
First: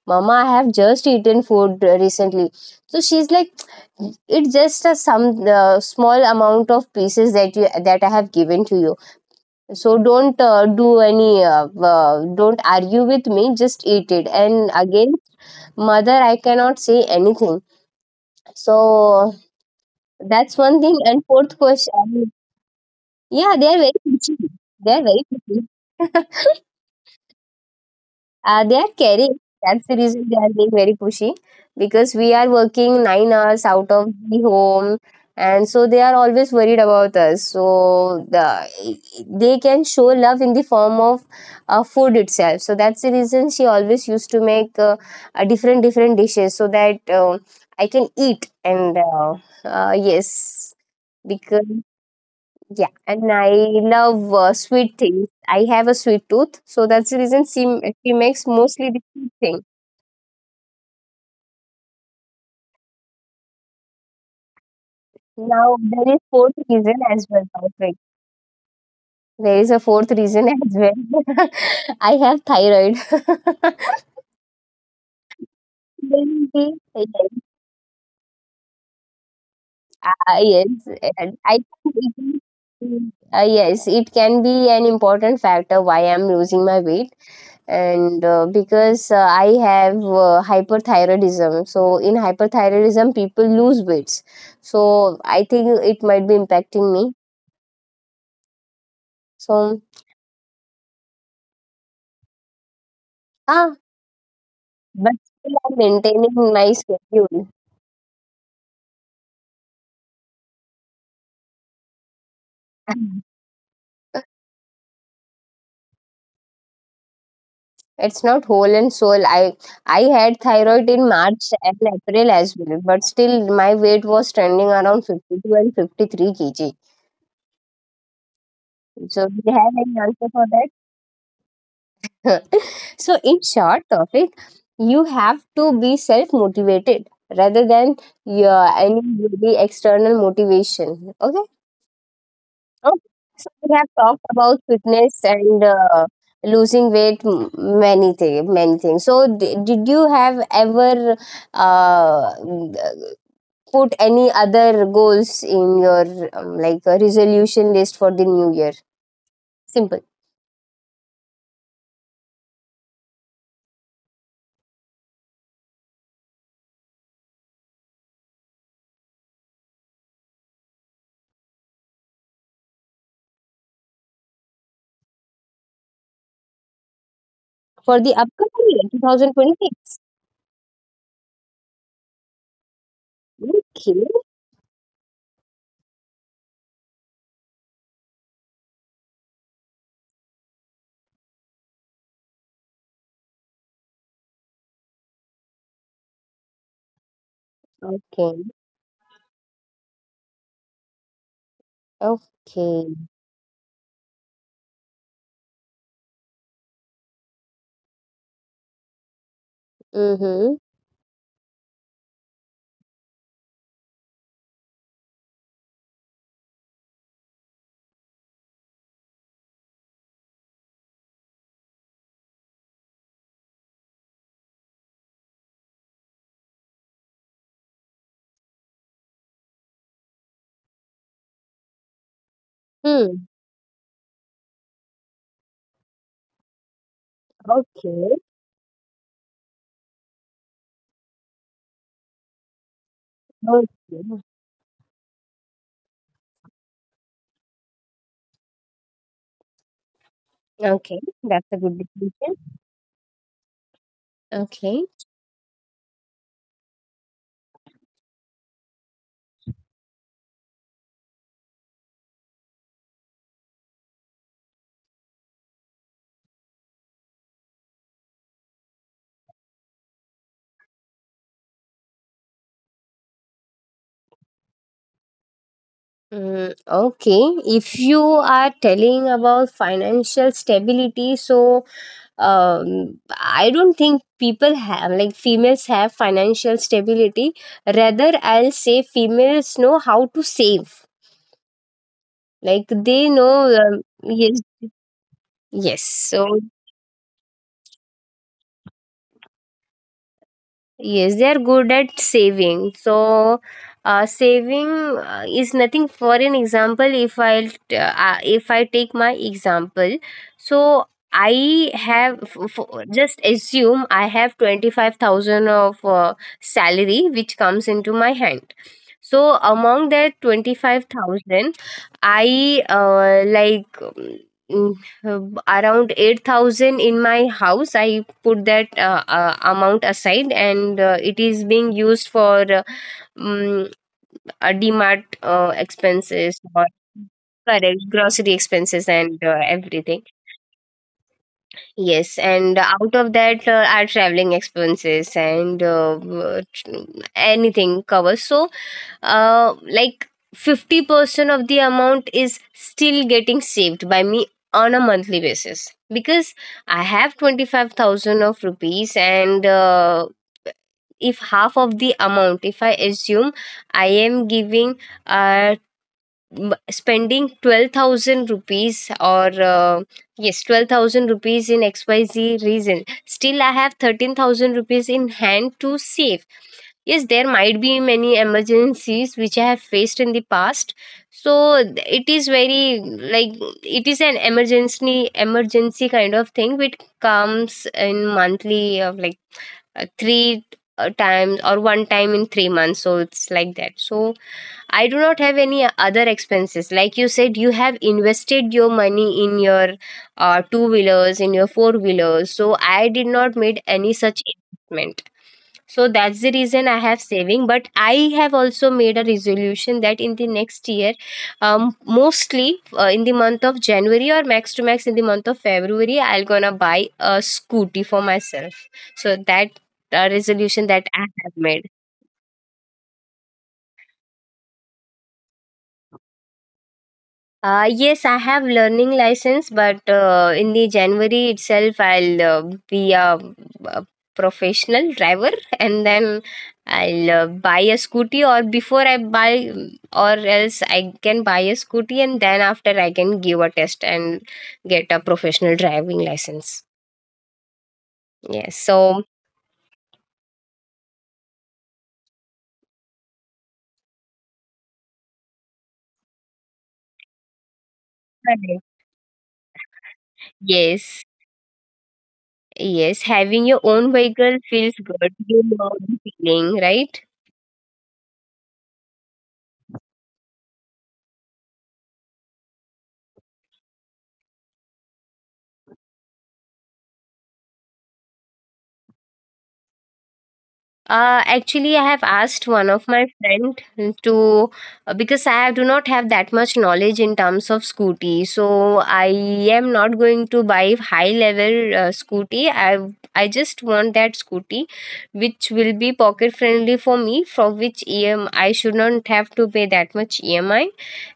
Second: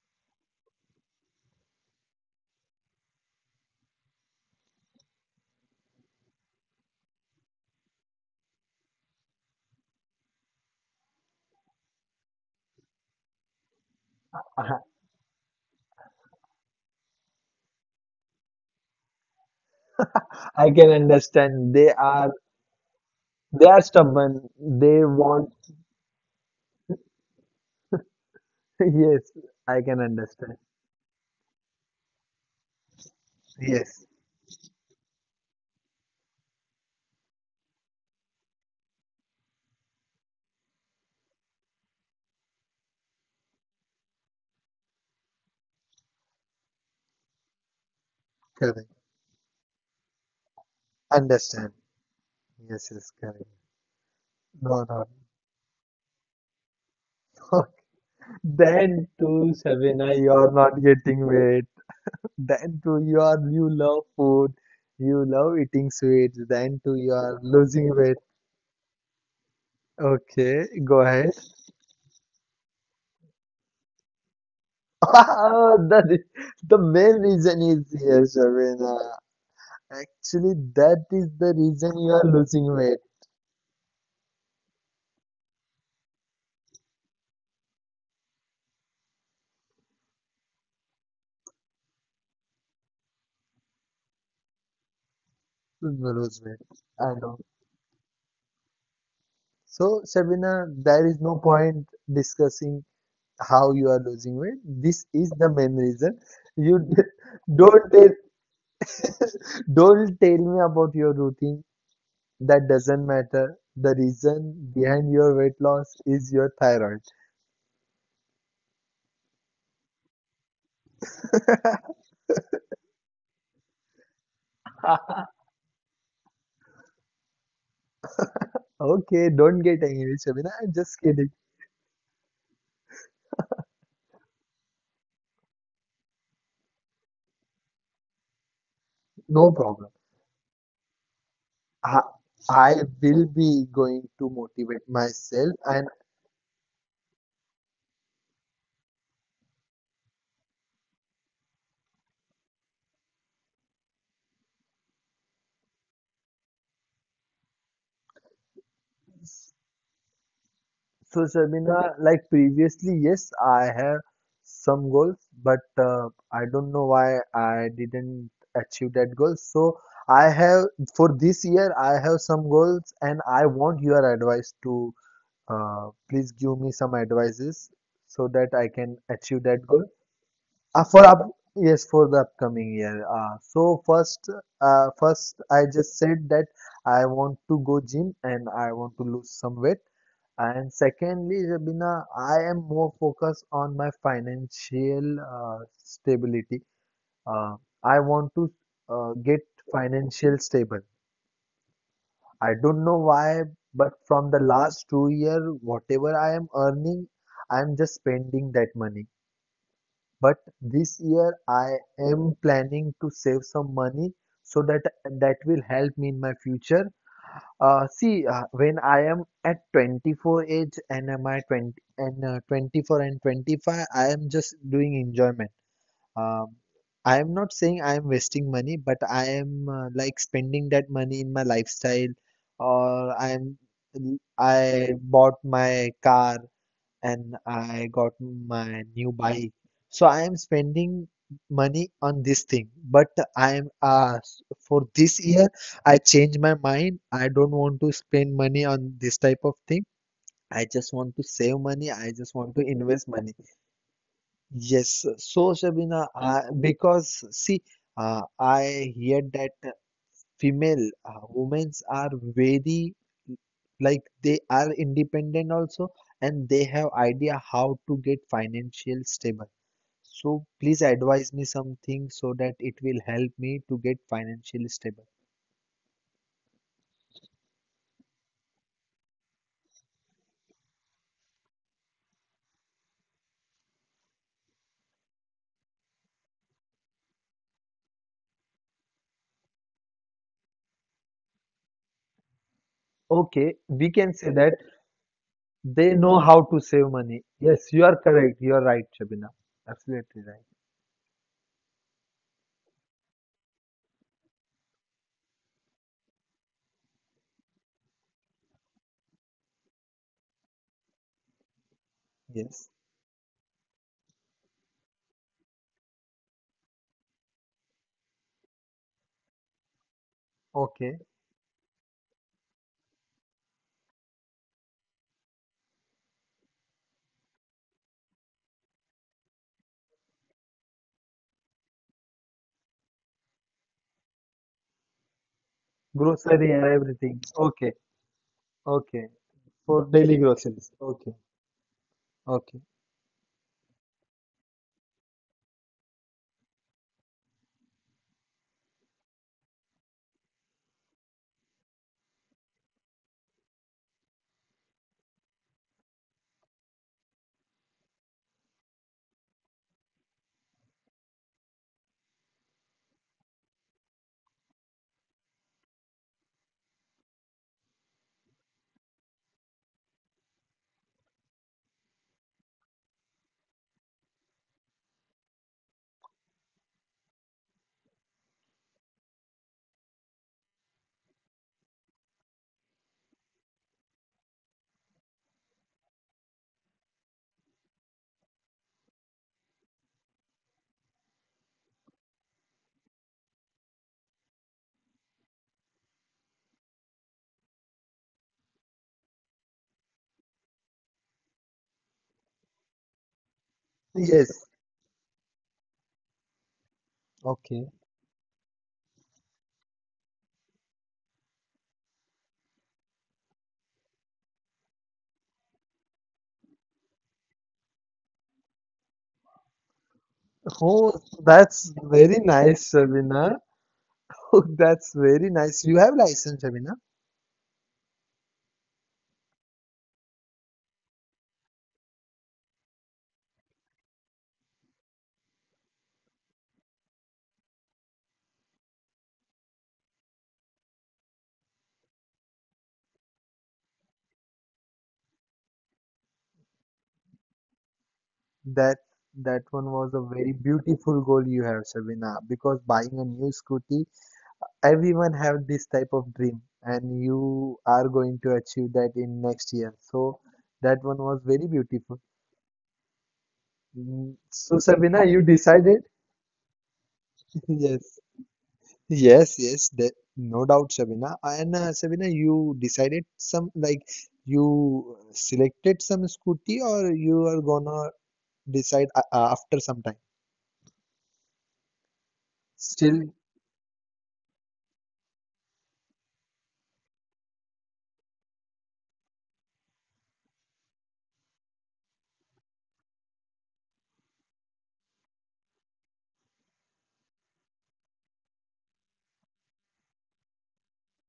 mama, I have just eaten food recently. So she's like, it's just a some small amount of pieces that you that I have given to you, so don't do any don't argue with me, just eat it. And
[LAUGHS]
again, mother, I cannot say anything. So that's one
I
thing.
can
And fourth
understand. They
question,
are
yeah, they are
They
very
are
picky.
stubborn.
They are
They
very
want.
picky.
[LAUGHS]
[LAUGHS] They are caring.
Yes,
That's the
I can
reason they are
understand.
being very pushy, because we are working 9 hours out of
Yes,
the home, and so they are always worried about us. So the they can show love in the form of food itself. So that's the reason she always used to make a different different dishes so that I can eat.
correct.
And Yes, because
Understand.
yeah,
Yes, yes,
and I
correct.
love
No,
sweet
no,
things. I have a sweet tooth, so that's the reason
no.
she makes
[LAUGHS]
mostly the
Then
sweet
too,
thing.
Sabina, you are not getting weight. Then too, you love food. You love
Now
eating
there is
sweets.
fourth
Then
reason
too, you
as well.
are losing
Perfect.
weight.
There is a fourth reason as
Okay, go
well.
ahead. [LAUGHS]
[LAUGHS] I have thyroid. [LAUGHS]
Oh, that is
Maybe
the main reason is here, Sabina.
yes,
Actually,
yes,
that is
and I
the
think
reason you are losing weight.
yes, it can be an important factor why I'm losing my weight. And because I have hyperthyroidism, so in hyperthyroidism people lose weights. So I think it might be
Lose weight.
impacting me.
I know.
So
So, Shabina, there is no point discussing
ah
how you are losing weight.
but
This
still
is
I'm
the main
maintaining
reason.
my
You d-
schedule.
[LAUGHS] don't tell, don't tell me about your routine. That
[LAUGHS]
doesn't matter. The reason behind your weight loss is your thyroid.
It's not whole and soul. I had thyroid in March and
[LAUGHS]
April as well, but still my weight was trending around 52 and 53 kg. So do you
Okay,
have
don't
any
get
answer
angry,
for that?
Shabina. I'm just kidding.
[LAUGHS] So, in short, topic, you have to be self motivated rather than your any the
No problem.
external motivation. Okay.
I, I
Okay.
will
So we have
be
talked
going to
about
motivate
fitness and
myself and.
losing weight, many things, many things. So did you have ever uh, put any other goals in your like a resolution list for the new year? Simple
So, Sharmina, like previously, yes, I have some goals, but I don't know why I didn't achieve that goal. So, I have for this year, I have some goals, and I want your advice to please give me some advices
for the
so
upcoming
that
year,
I can achieve that
2026.
goal. Uh, for up, yes, for the upcoming year. So
Okay.
first, first I just said that I want to go gym and I want to lose some weight. And secondly, Rabina, I am more focused on my financial stability. Uh, I
Okay.
want to get financial stable. I
Okay.
don't know why, but from the last 2 year, whatever I am earning, I am just spending that money. But
Mm-hmm.
this year I am planning to save some money so that that will help me in my future. See, when I am at 24 age and am I 20 and 24 and 25, I am just doing enjoyment. Um, I am not saying I am wasting money, but I am like spending that money in my lifestyle,
Hmm.
or I bought my car and I
Okay.
got my new bike. So I am spending money on this thing, but I am
Okay.
for this year I changed my mind. I don't want to spend money on this type of thing. I
Okay.
just want to
That's a
save
good
money. I
definition.
just want to invest money.
Okay.
Yes, so Shabina, because see, I hear that female women's are very like they are independent also, and they have idea how to get financial stable, so please advise me something so that it will help me to get financially stable.
Mm, okay. If you are telling about financial stability, so I don't think people have like females have financial stability. Rather, I'll say females know how to save. Like they know.
Okay, we can say
Yes.
that
Yes.
they know
So
how to save money. Yes, you are correct. You are right, Shabina. Absolutely right.
yes, they are good at saving. So, saving is nothing. For an example, if if I take my example, so I have
Yes.
just assume I have 25,000 of salary which comes into my hand. So among that twenty five
Okay,
thousand, I uh, like. mm, uh, around 8000 in my house I put that amount aside, and it is being used for um, dmart expenses
grocery
or
and everything. Okay,
correct grocery expenses
okay,
and
for
everything.
daily groceries. Okay,
Yes, and
okay.
out of that are traveling expenses and anything covers. So like 50% of the amount is still getting saved by me on a monthly basis, because I have 25,000 of rupees, and if half of the amount, if I assume I am giving uh, spending 12,000 rupees or uh, yes 12,000 rupees in xyz reason, still I have 13,000 rupees in hand to save. Yes, there might be many emergencies which I have faced in the past. So it is very like it is an emergency, emergency kind of thing which comes in monthly of like three times or one time in 3 months. So it's like that. So I do not have any other expenses. Like you said, you have invested your money in your two wheelers, in your four wheelers. So I did not made any such
Yes.
investment. So that's the reason I have saving.
Okay.
But I have also made a resolution that in the next year, mostly in the month of January or max to max in the month of February, I'll gonna buy a scooty for myself. So that resolution that
Oh,
I have made.
that's very nice, Shabina. [LAUGHS] Oh, that's very nice. You have license, Shabina.
Yes, I have learning license, but in the January itself, I'll be a professional driver, [LAUGHS] and then I'll buy a scooty. Or before I buy, mm, or else I can buy a scooty, and then after I can give a test and get a professional driving license. Yes.
That
So
that one was a very beautiful goal you have, Shabina. Because buying a new scooty, everyone have this type of dream, and you are going to
correct.
achieve that in next year. So that one
Yes,
was very beautiful.
yes, having your own
Mm,
vehicle
So
feels
Shabina,
good.
you
You know
decided?
the feeling, right?
[LAUGHS] Yes. Yes, yes, that, no doubt, Shabina. And Shabina, you decided some like you selected some scooty, or you are gonna decide after some time.
Actually, I have asked one of my
Still,
friend to because I do not have that much knowledge in terms of scooty. So I am not going to buy high level scooty. I just want that scooty which will be pocket friendly for me, for which EMI should not have to pay that much EMI,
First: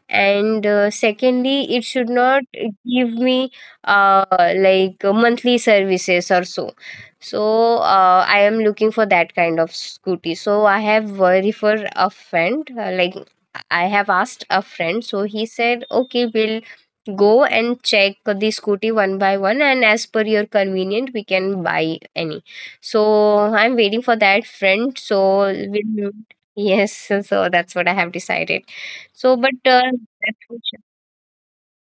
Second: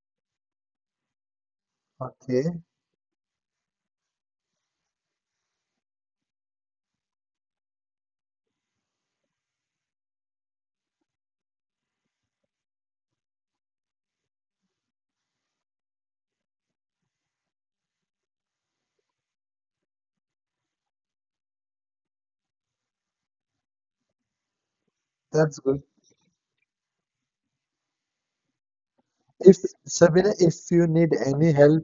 and secondly it should not
okay,
give me uh, monthly services or so. So I am looking for that kind of scooty. So I have refer a friend, I have asked a friend. So he said okay, we'll go and check the scooty one by one, and as per your convenient we can buy any. So I'm waiting for that friend. So
that's good.
we'll, yes. [LAUGHS] So so that's what I have decided. So, but
If Sabina,
that's for
if
sure.
you need any help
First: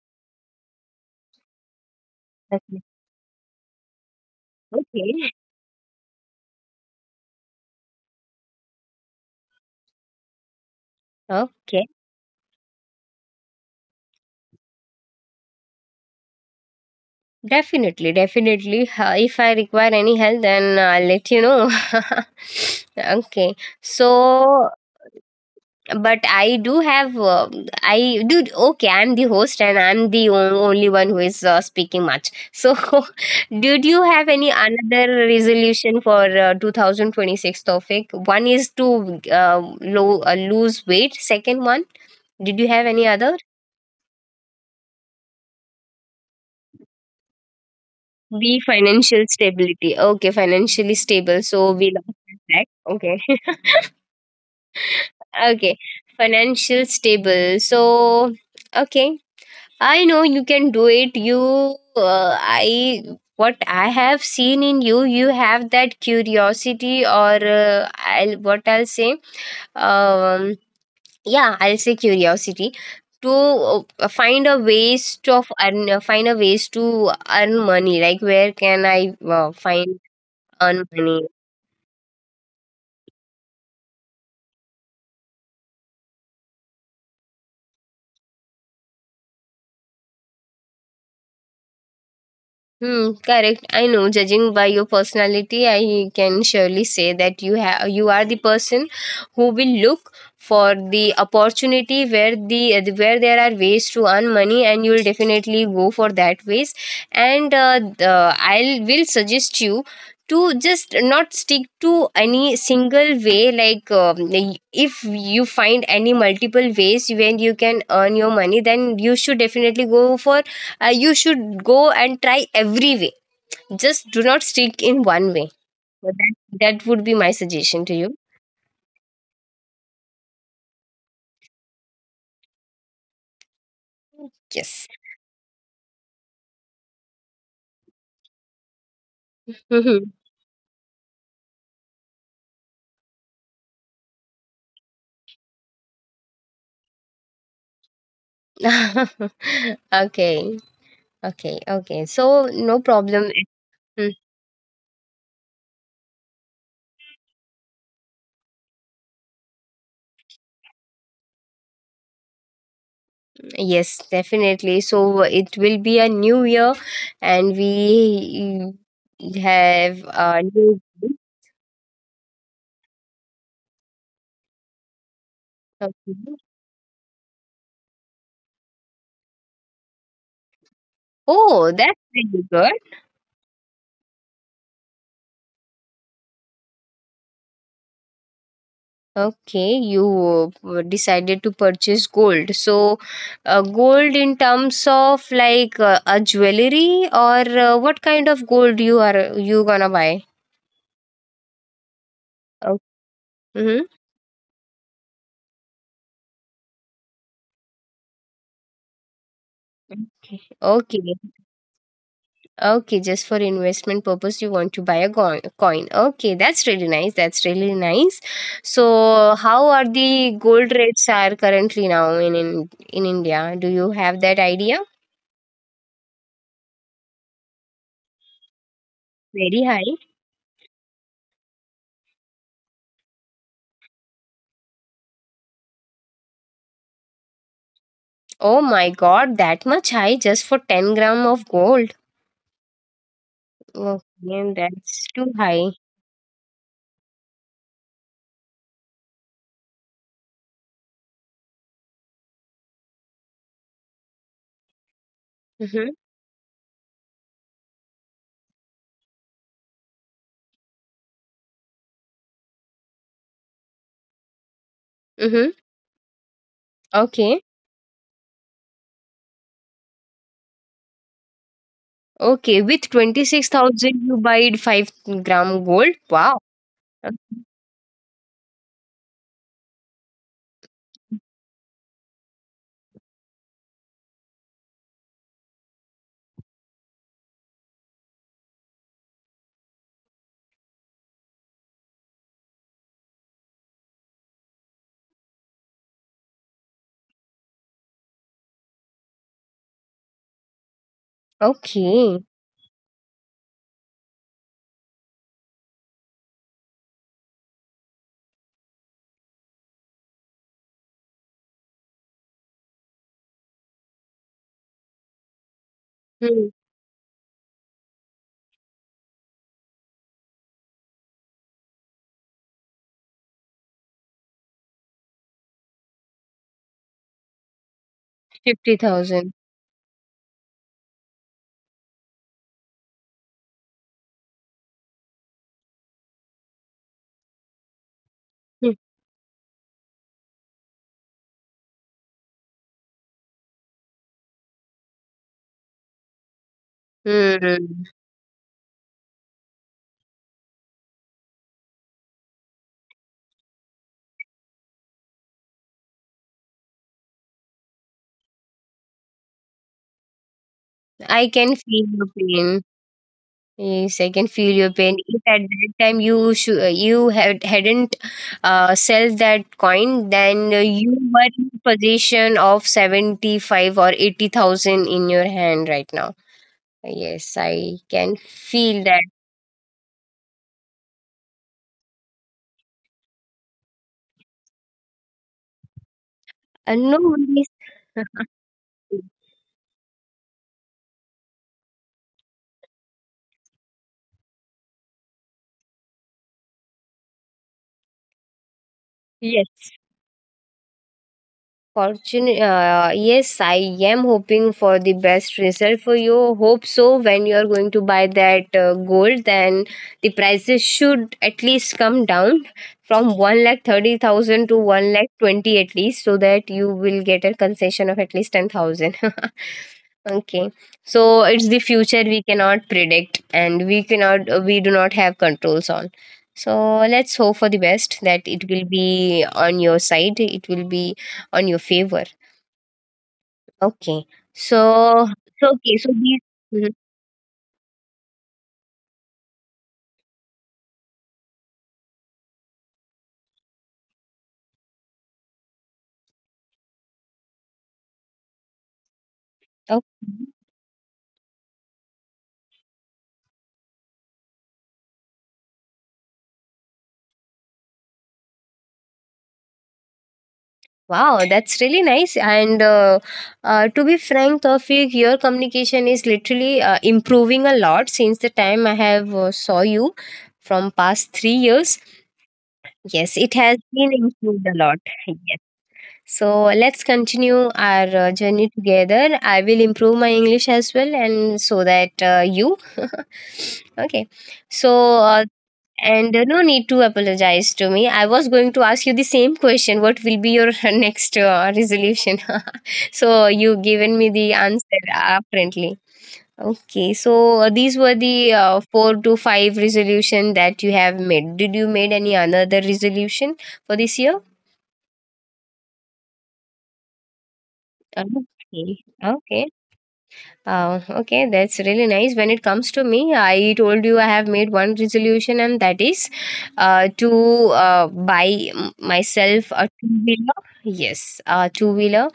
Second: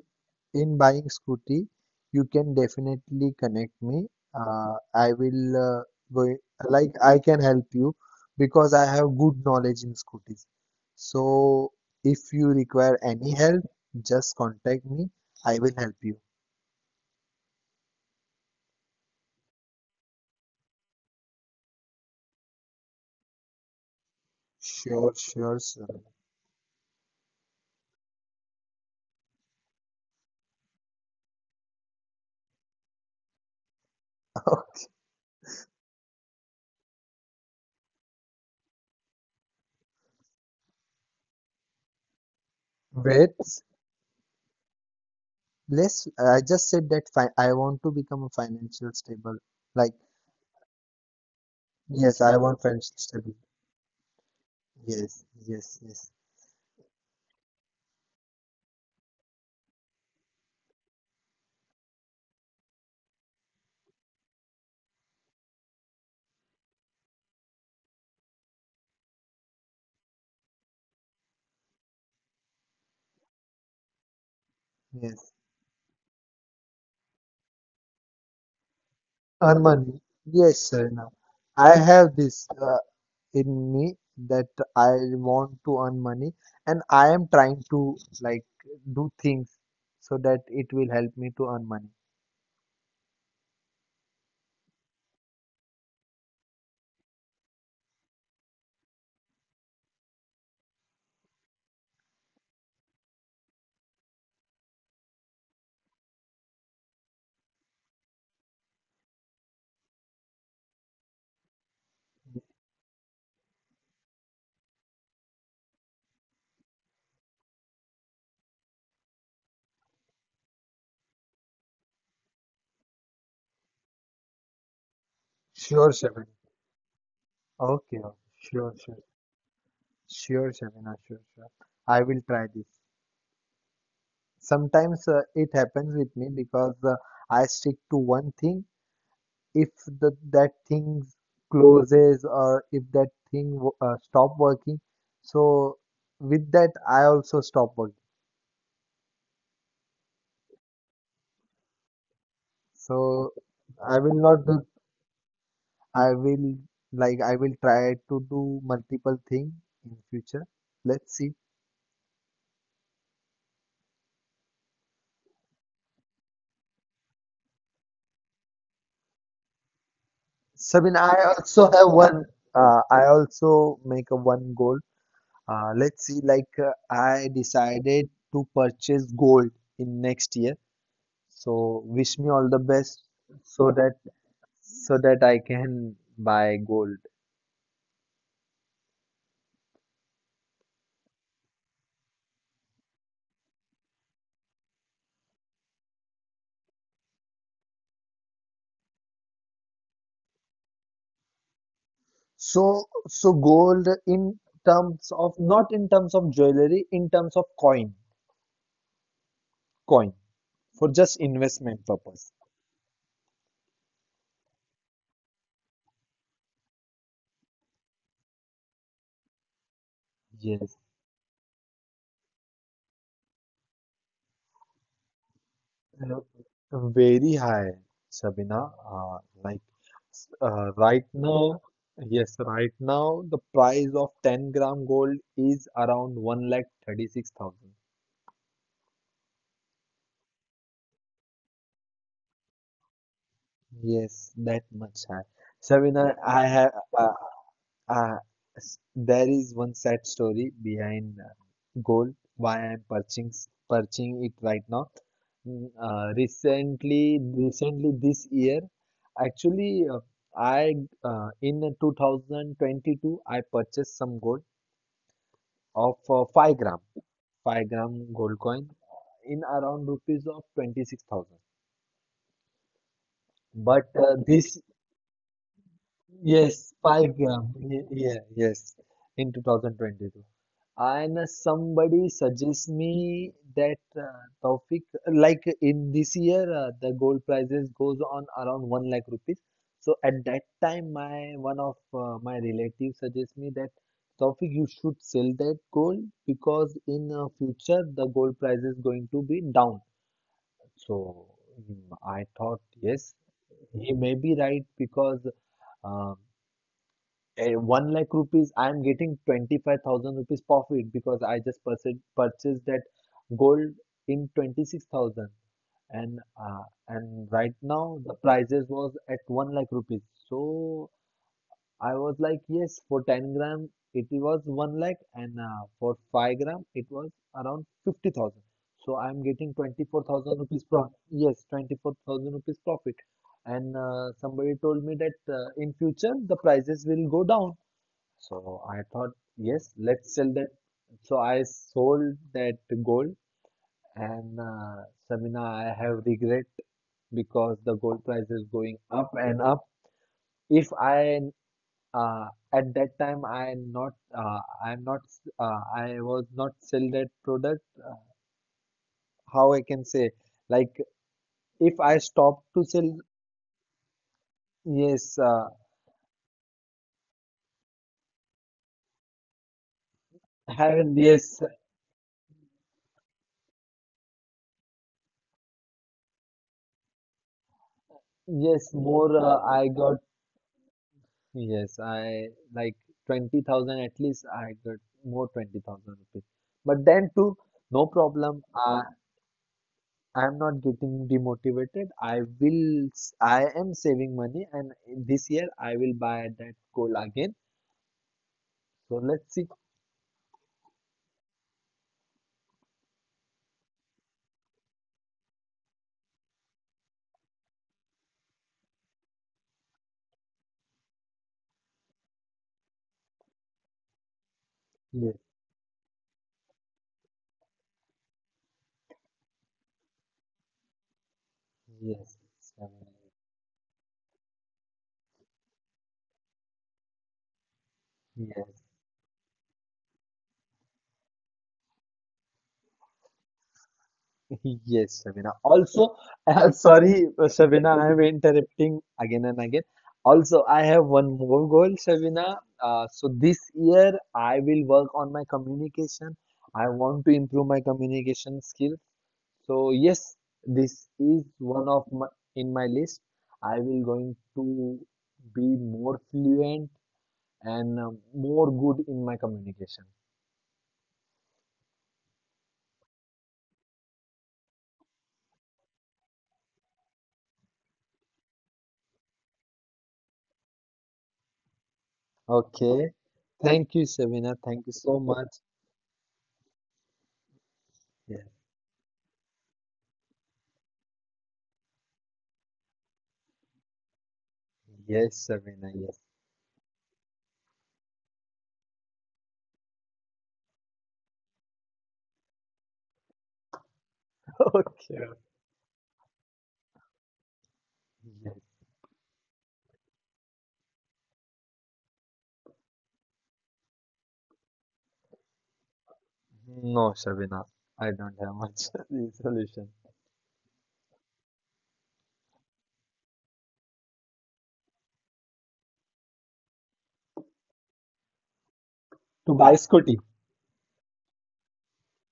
in buying scooty, you can
Definitely.
definitely connect me. I
Okay.
will go, like, I can help you because I have good knowledge in scooties. So
Okay.
if you require any help, just contact me. I will help you.
Definitely. Definitely. If I require any help, then I'll let you know. [LAUGHS] Okay. So,
Sure, sure, sir.
but I do have, okay, I'm the host and I'm the only one who is speaking much. So, [LAUGHS] did you have any
[LAUGHS]
another resolution for 2026 topic? One is to lose weight. Second one, did you have any other?
Wait. Let's. I just said that fi I want to become a
Be
financial
financial
stable.
stability.
Like,
Okay, financially stable. So we lost
yes, I
that.
want financial
Okay.
stability.
[LAUGHS]
Yes,
Okay.
yes, yes,
Financial stable. So okay. I know you can do it. You I What I have seen in you, you have that curiosity or I'll what I'll say. Um yeah, I'll say curiosity to find a ways to
yes.
of earn, find a ways to earn money, like where can I
Earn
find
money. Yes,
earn
sir. Now,
money.
I have this in me that I want to earn money, and I am trying to like do things so that it will help me to earn money.
Hmm, correct. I know. Judging by your personality, I can surely say that you are the person who will look for the opportunity where there are ways to earn money, and you will definitely go for that ways. And I will suggest you to just not stick to any single way. Like if you find any multiple ways when you can earn your money, then you should definitely go for you should go and try every way. Just do not stick in one way. So
Sure,
That,
Shabina.
that would be my suggestion to you.
Okay, okay. Sure, sure, sure, Shabina, sure, sure. I will try this.
Yes.
Sometimes it happens with me because I stick to one thing. If
Mhm.
that thing closes, or if that thing stop working, so with that I also stop working.
[LAUGHS] Okay. Okay. Okay. So, no problem.
So
Mm,
I will not do. I will I will try to do multiple thing in future. Let's see.
yes, definitely. So, it will be a new year and we have a new.
Sabine, I also have one. I also make a one goal.
Okay.
Let's see, like I decided to purchase gold in next year. So
Oh, that's
wish me
really
all the
good.
best so that so that I can buy gold.
Okay, you decided to purchase gold. So, gold in terms of like a jewelry or what kind of gold you gonna buy? Oh.
So
Hmm.
gold in terms of not in terms of jewelry, in terms of coin
Okay,
for just investment purpose.
okay, just for investment purpose, you want to buy a coin. Okay, that's really nice. That's really nice. So, how are the gold
Yes.
rates are currently now in India? Do you have that idea?
Uh, Very high, Sabina.
Very
Like
high.
right now, yes, right now, the price of 10-gram gold is around 1,36,000.
Oh my god, that much high just for 10 gram of gold. Okay,
Yes, that
that's
much
too
high.
high.
Sabina, I have I, Uh, s- there is one sad story behind gold, why I'm purchasing it right now.
Mm-hmm.
Recently this year, actually, I in 2022 I purchased some gold
Mm-hmm.
of 5 gram,
Okay.
5 gram gold coin in around rupees of 26,000.
Okay, with
But
26,000 you buy
this
5-gram gold. Wow.
Yes, 5 gram. Yeah, yes, in 2022. And somebody suggests me that Taufik, like in this year, the gold prices goes on around 1 lakh rupees. So at that time, my one of my relatives suggests me that Taufik, you should sell that gold because in future the gold price is going to be down. So
Okay.
I thought, yes, he may be right because, um 1 lakh rupees, I am getting 25,000 rupees profit because I just purchased that gold in 26,000, and
Hmm.
and right now the prices was at 1 lakh rupees. So I was like, yes, for 10 gram it was 1 lakh, and for 5 gram it was around 50,000. So I
50,000.
am getting 24,000 rupees profit. Yes, 24,000 rupees profit. And somebody told me that in future the prices will go down, so
Hmm.
I thought, yes, let's sell that. So I sold that gold, and Samina, I have regret because
Hmm.
the gold price is going up and up. If I uh, at that time I not I'm not I was not sell that product. How I can say, like,
I can feel
if I
your
stop
pain.
to sell.
Yes, I can feel your pain. If
Yes,
at that time you hadn't sell that coin, then
have.
you were
yes,
in possession of seventy five or eighty thousand in your hand right now. Yes, I can
yes
feel that.
more. I got. Yes, I like 20,000 at least, I got more 20,000 rupees. But
No
then too,
worries.
no problem. I'm not getting demotivated. I am saving money, and this year I will buy that gold again. So let's see.
Yes. Fortune, yes, I am hoping for the best result for you. Hope so. When you are going to buy that gold, then the prices should at least come down from 1,30,000 to one lakh
Yes,
twenty at least, so that you will get a concession of at least 10,000. [LAUGHS] Okay, so it's the future
yes,
we cannot
seven,
predict, and we cannot, we do not have controls on. So let's hope for the best that it will
yes.
be on your side. It will be on your favor. Okay. So,
Yes, Shabina.
so okay. So
Also,
these.
[LAUGHS] I'm
Mhm.
sorry, Shabina, I'm interrupting again and again. Also, I have one more goal, Shabina. So this year, I will work on my communication. I want to improve my communication skills. So
Okay.
yes, this is one of my, in my list. I will going to be more fluent and more good in my communication.
Wow, that's really nice. And to be frank, Tawfiq, your communication is literally improving a lot since the time I have saw you from past 3 years.
Okay.
Yes, it has
Thank you,
been
Shabina.
improved a
Thank you
lot.
so
[LAUGHS]
much.
Yes. So let's continue our
Yeah.
journey together. I will improve my English as well, and so that you. [LAUGHS] Okay. So
Yes,
uh,
Sabina, yes.
and no need to apologize to me. I was going to ask you the same question. What will be your [LAUGHS] next resolution? [LAUGHS] So you given me the
[LAUGHS]
answer
Okay.
apparently. Okay, so these were the
Yes.
four to five resolution that you have made. Did you made any another resolution for this year?
No, Sabina, I
Uh,
don't have much
Okay,
[LAUGHS] the
okay.
solution.
Okay, that's really nice. When it comes to me, I told you I have made one resolution, and that is to buy m-
To
myself
buy
a
scooty.
two wheeler. Yes, a two wheeler.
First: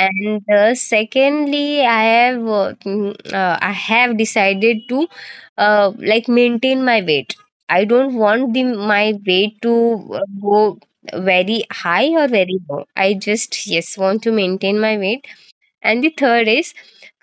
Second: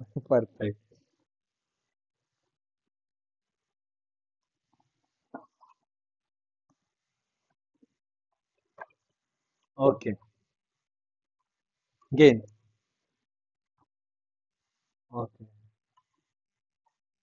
[LAUGHS] Perfect.
secondly, I have decided to like maintain my weight. I don't want the my weight to
Okay.
go very high or
Again.
very low. I just yes want to maintain my weight.
Okay.
And the third is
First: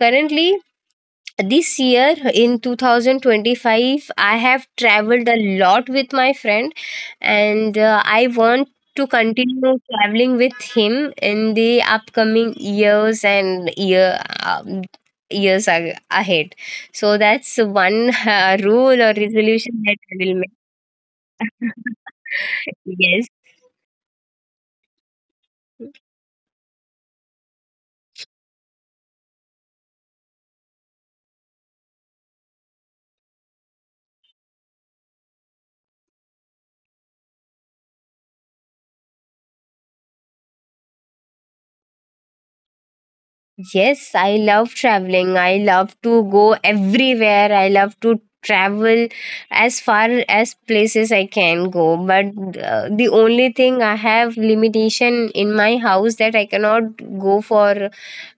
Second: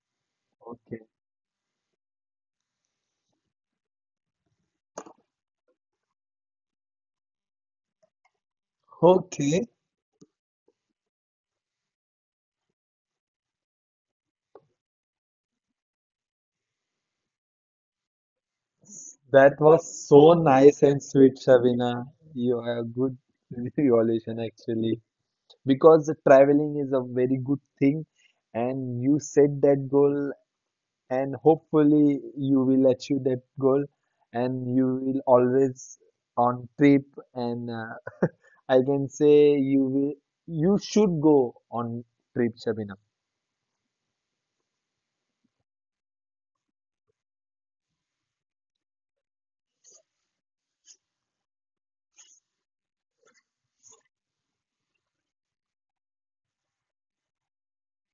currently
Okay.
this year in 2025 I have traveled a lot with my friend, and I want to
Okay.
continue traveling with him in the upcoming years and year um, years a- ahead, so that's one rule or
That
resolution that
was
I will
so
make.
nice and sweet, Shavina.
[LAUGHS]
You are a good
Yes.
[LAUGHS] evolution actually. Because traveling is a very good thing, and you set that goal, and hopefully you will achieve that goal, and you will always on trip, and I can say you should go on trip, Shabina.
Yes, I love traveling. I love to go everywhere. I love to travel as far as places I can go. But the only thing I have limitation in my house that I cannot go for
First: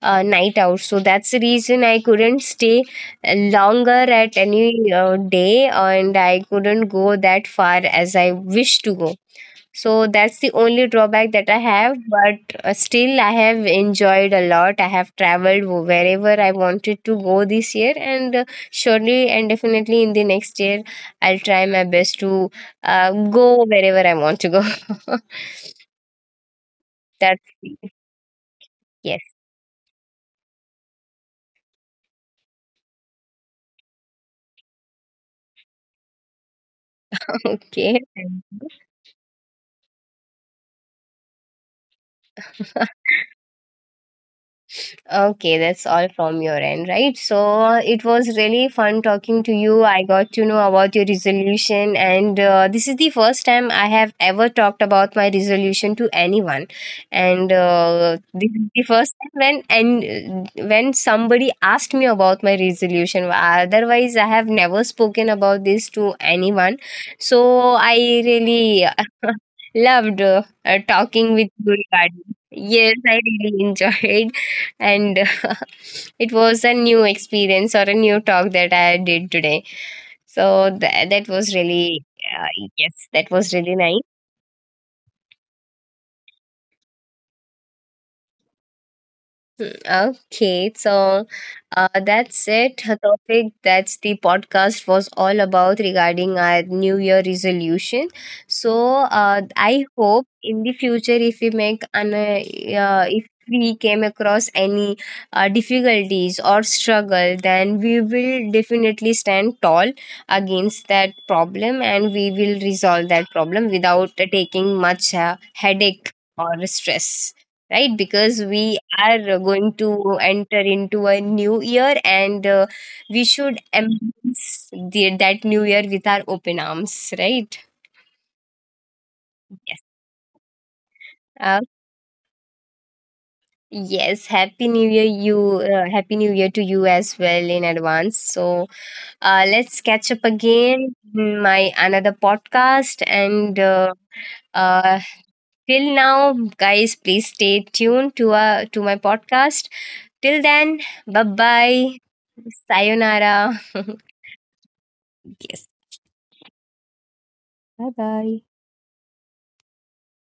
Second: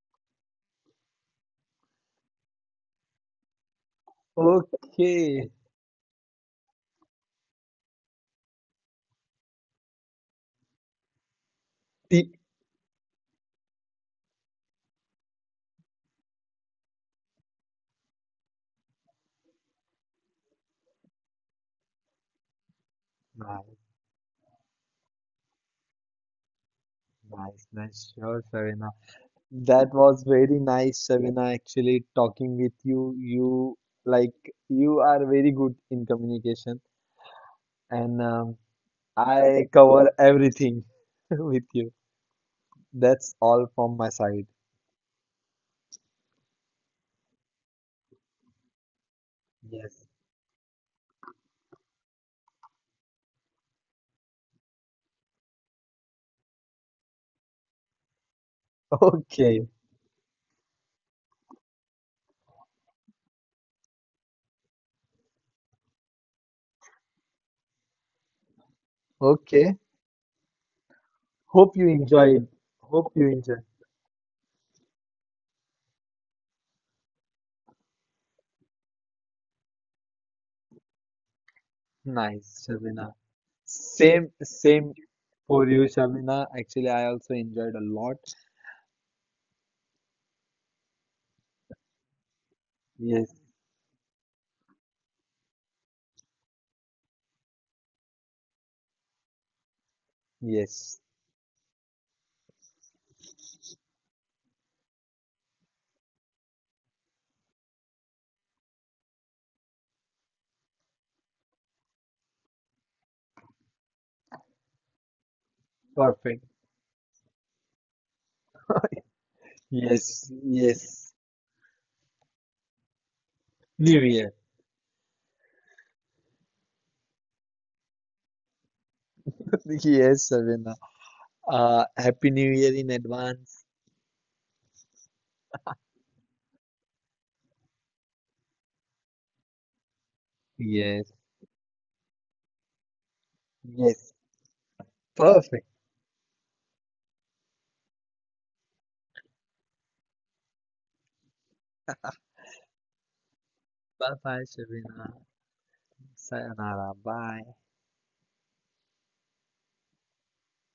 night out. So that's the reason I couldn't stay longer at any
Okay.
day, and I couldn't go that far as I wish to go. So that's the only drawback that I have,
Ti-
but still I have enjoyed a lot. I have traveled wherever I wanted to go this year, and surely and definitely in the next year, I'll try my best to go
Nice,
wherever I want to go. [LAUGHS] That's
nice, nice. Sure, Shavina.
yes,
That was very nice, Shavina, actually talking with you. You, like, you are very good in communication,
[LAUGHS] okay.
and
Thank
I cover everything [LAUGHS] with you.
you.
That's all from my side.
Okay, that's all from your end, right? So it was really fun talking to you. I
Yes.
got to know about your resolution, and this is the first time I have ever talked about my resolution to anyone. And this is the
[LAUGHS]
first time when
Okay.
and uh, when somebody asked me about my resolution. Otherwise, I have never spoken about this to anyone. So I really
Okay.
[LAUGHS] loved talking with
Hope
you
you
regarding.
enjoyed.
Yes,
Hope
I
you
really
enjoyed.
enjoyed, and [LAUGHS] it was a new experience or a new talk that I did today. So that was really uh,
Nice,
yes,
Shabina.
that was really nice.
Same, same for you, Shabina. Actually, I also enjoyed a lot.
Okay, so that's it. A
Yes.
topic, that's the podcast was all about regarding our New Year resolution. So I hope in the
Yes.
future, if we make an if we came across any difficulties or struggle, then we will definitely stand tall against that problem, and we will resolve that problem without taking much headache
Perfect.
or stress, right? Because we are going
Yes.
to enter
Yes.
into a new year, and we should
New Year.
embrace that new year with our open arms, right?
[LAUGHS]
Yes.
Yes, Shabina.
Uh,
Happy New Year in advance.
yes. Happy New Year, you. Happy New Year to you as well in advance. So let's catch up again
Yes.
in my another podcast and.
Yes.
Uh,
Perfect.
Till now, guys, please stay tuned to my podcast. Till then, bye bye. Sayonara. [LAUGHS]
Bye bye, Shabina.
Yes.
Sayonara. Bye.
Bye bye.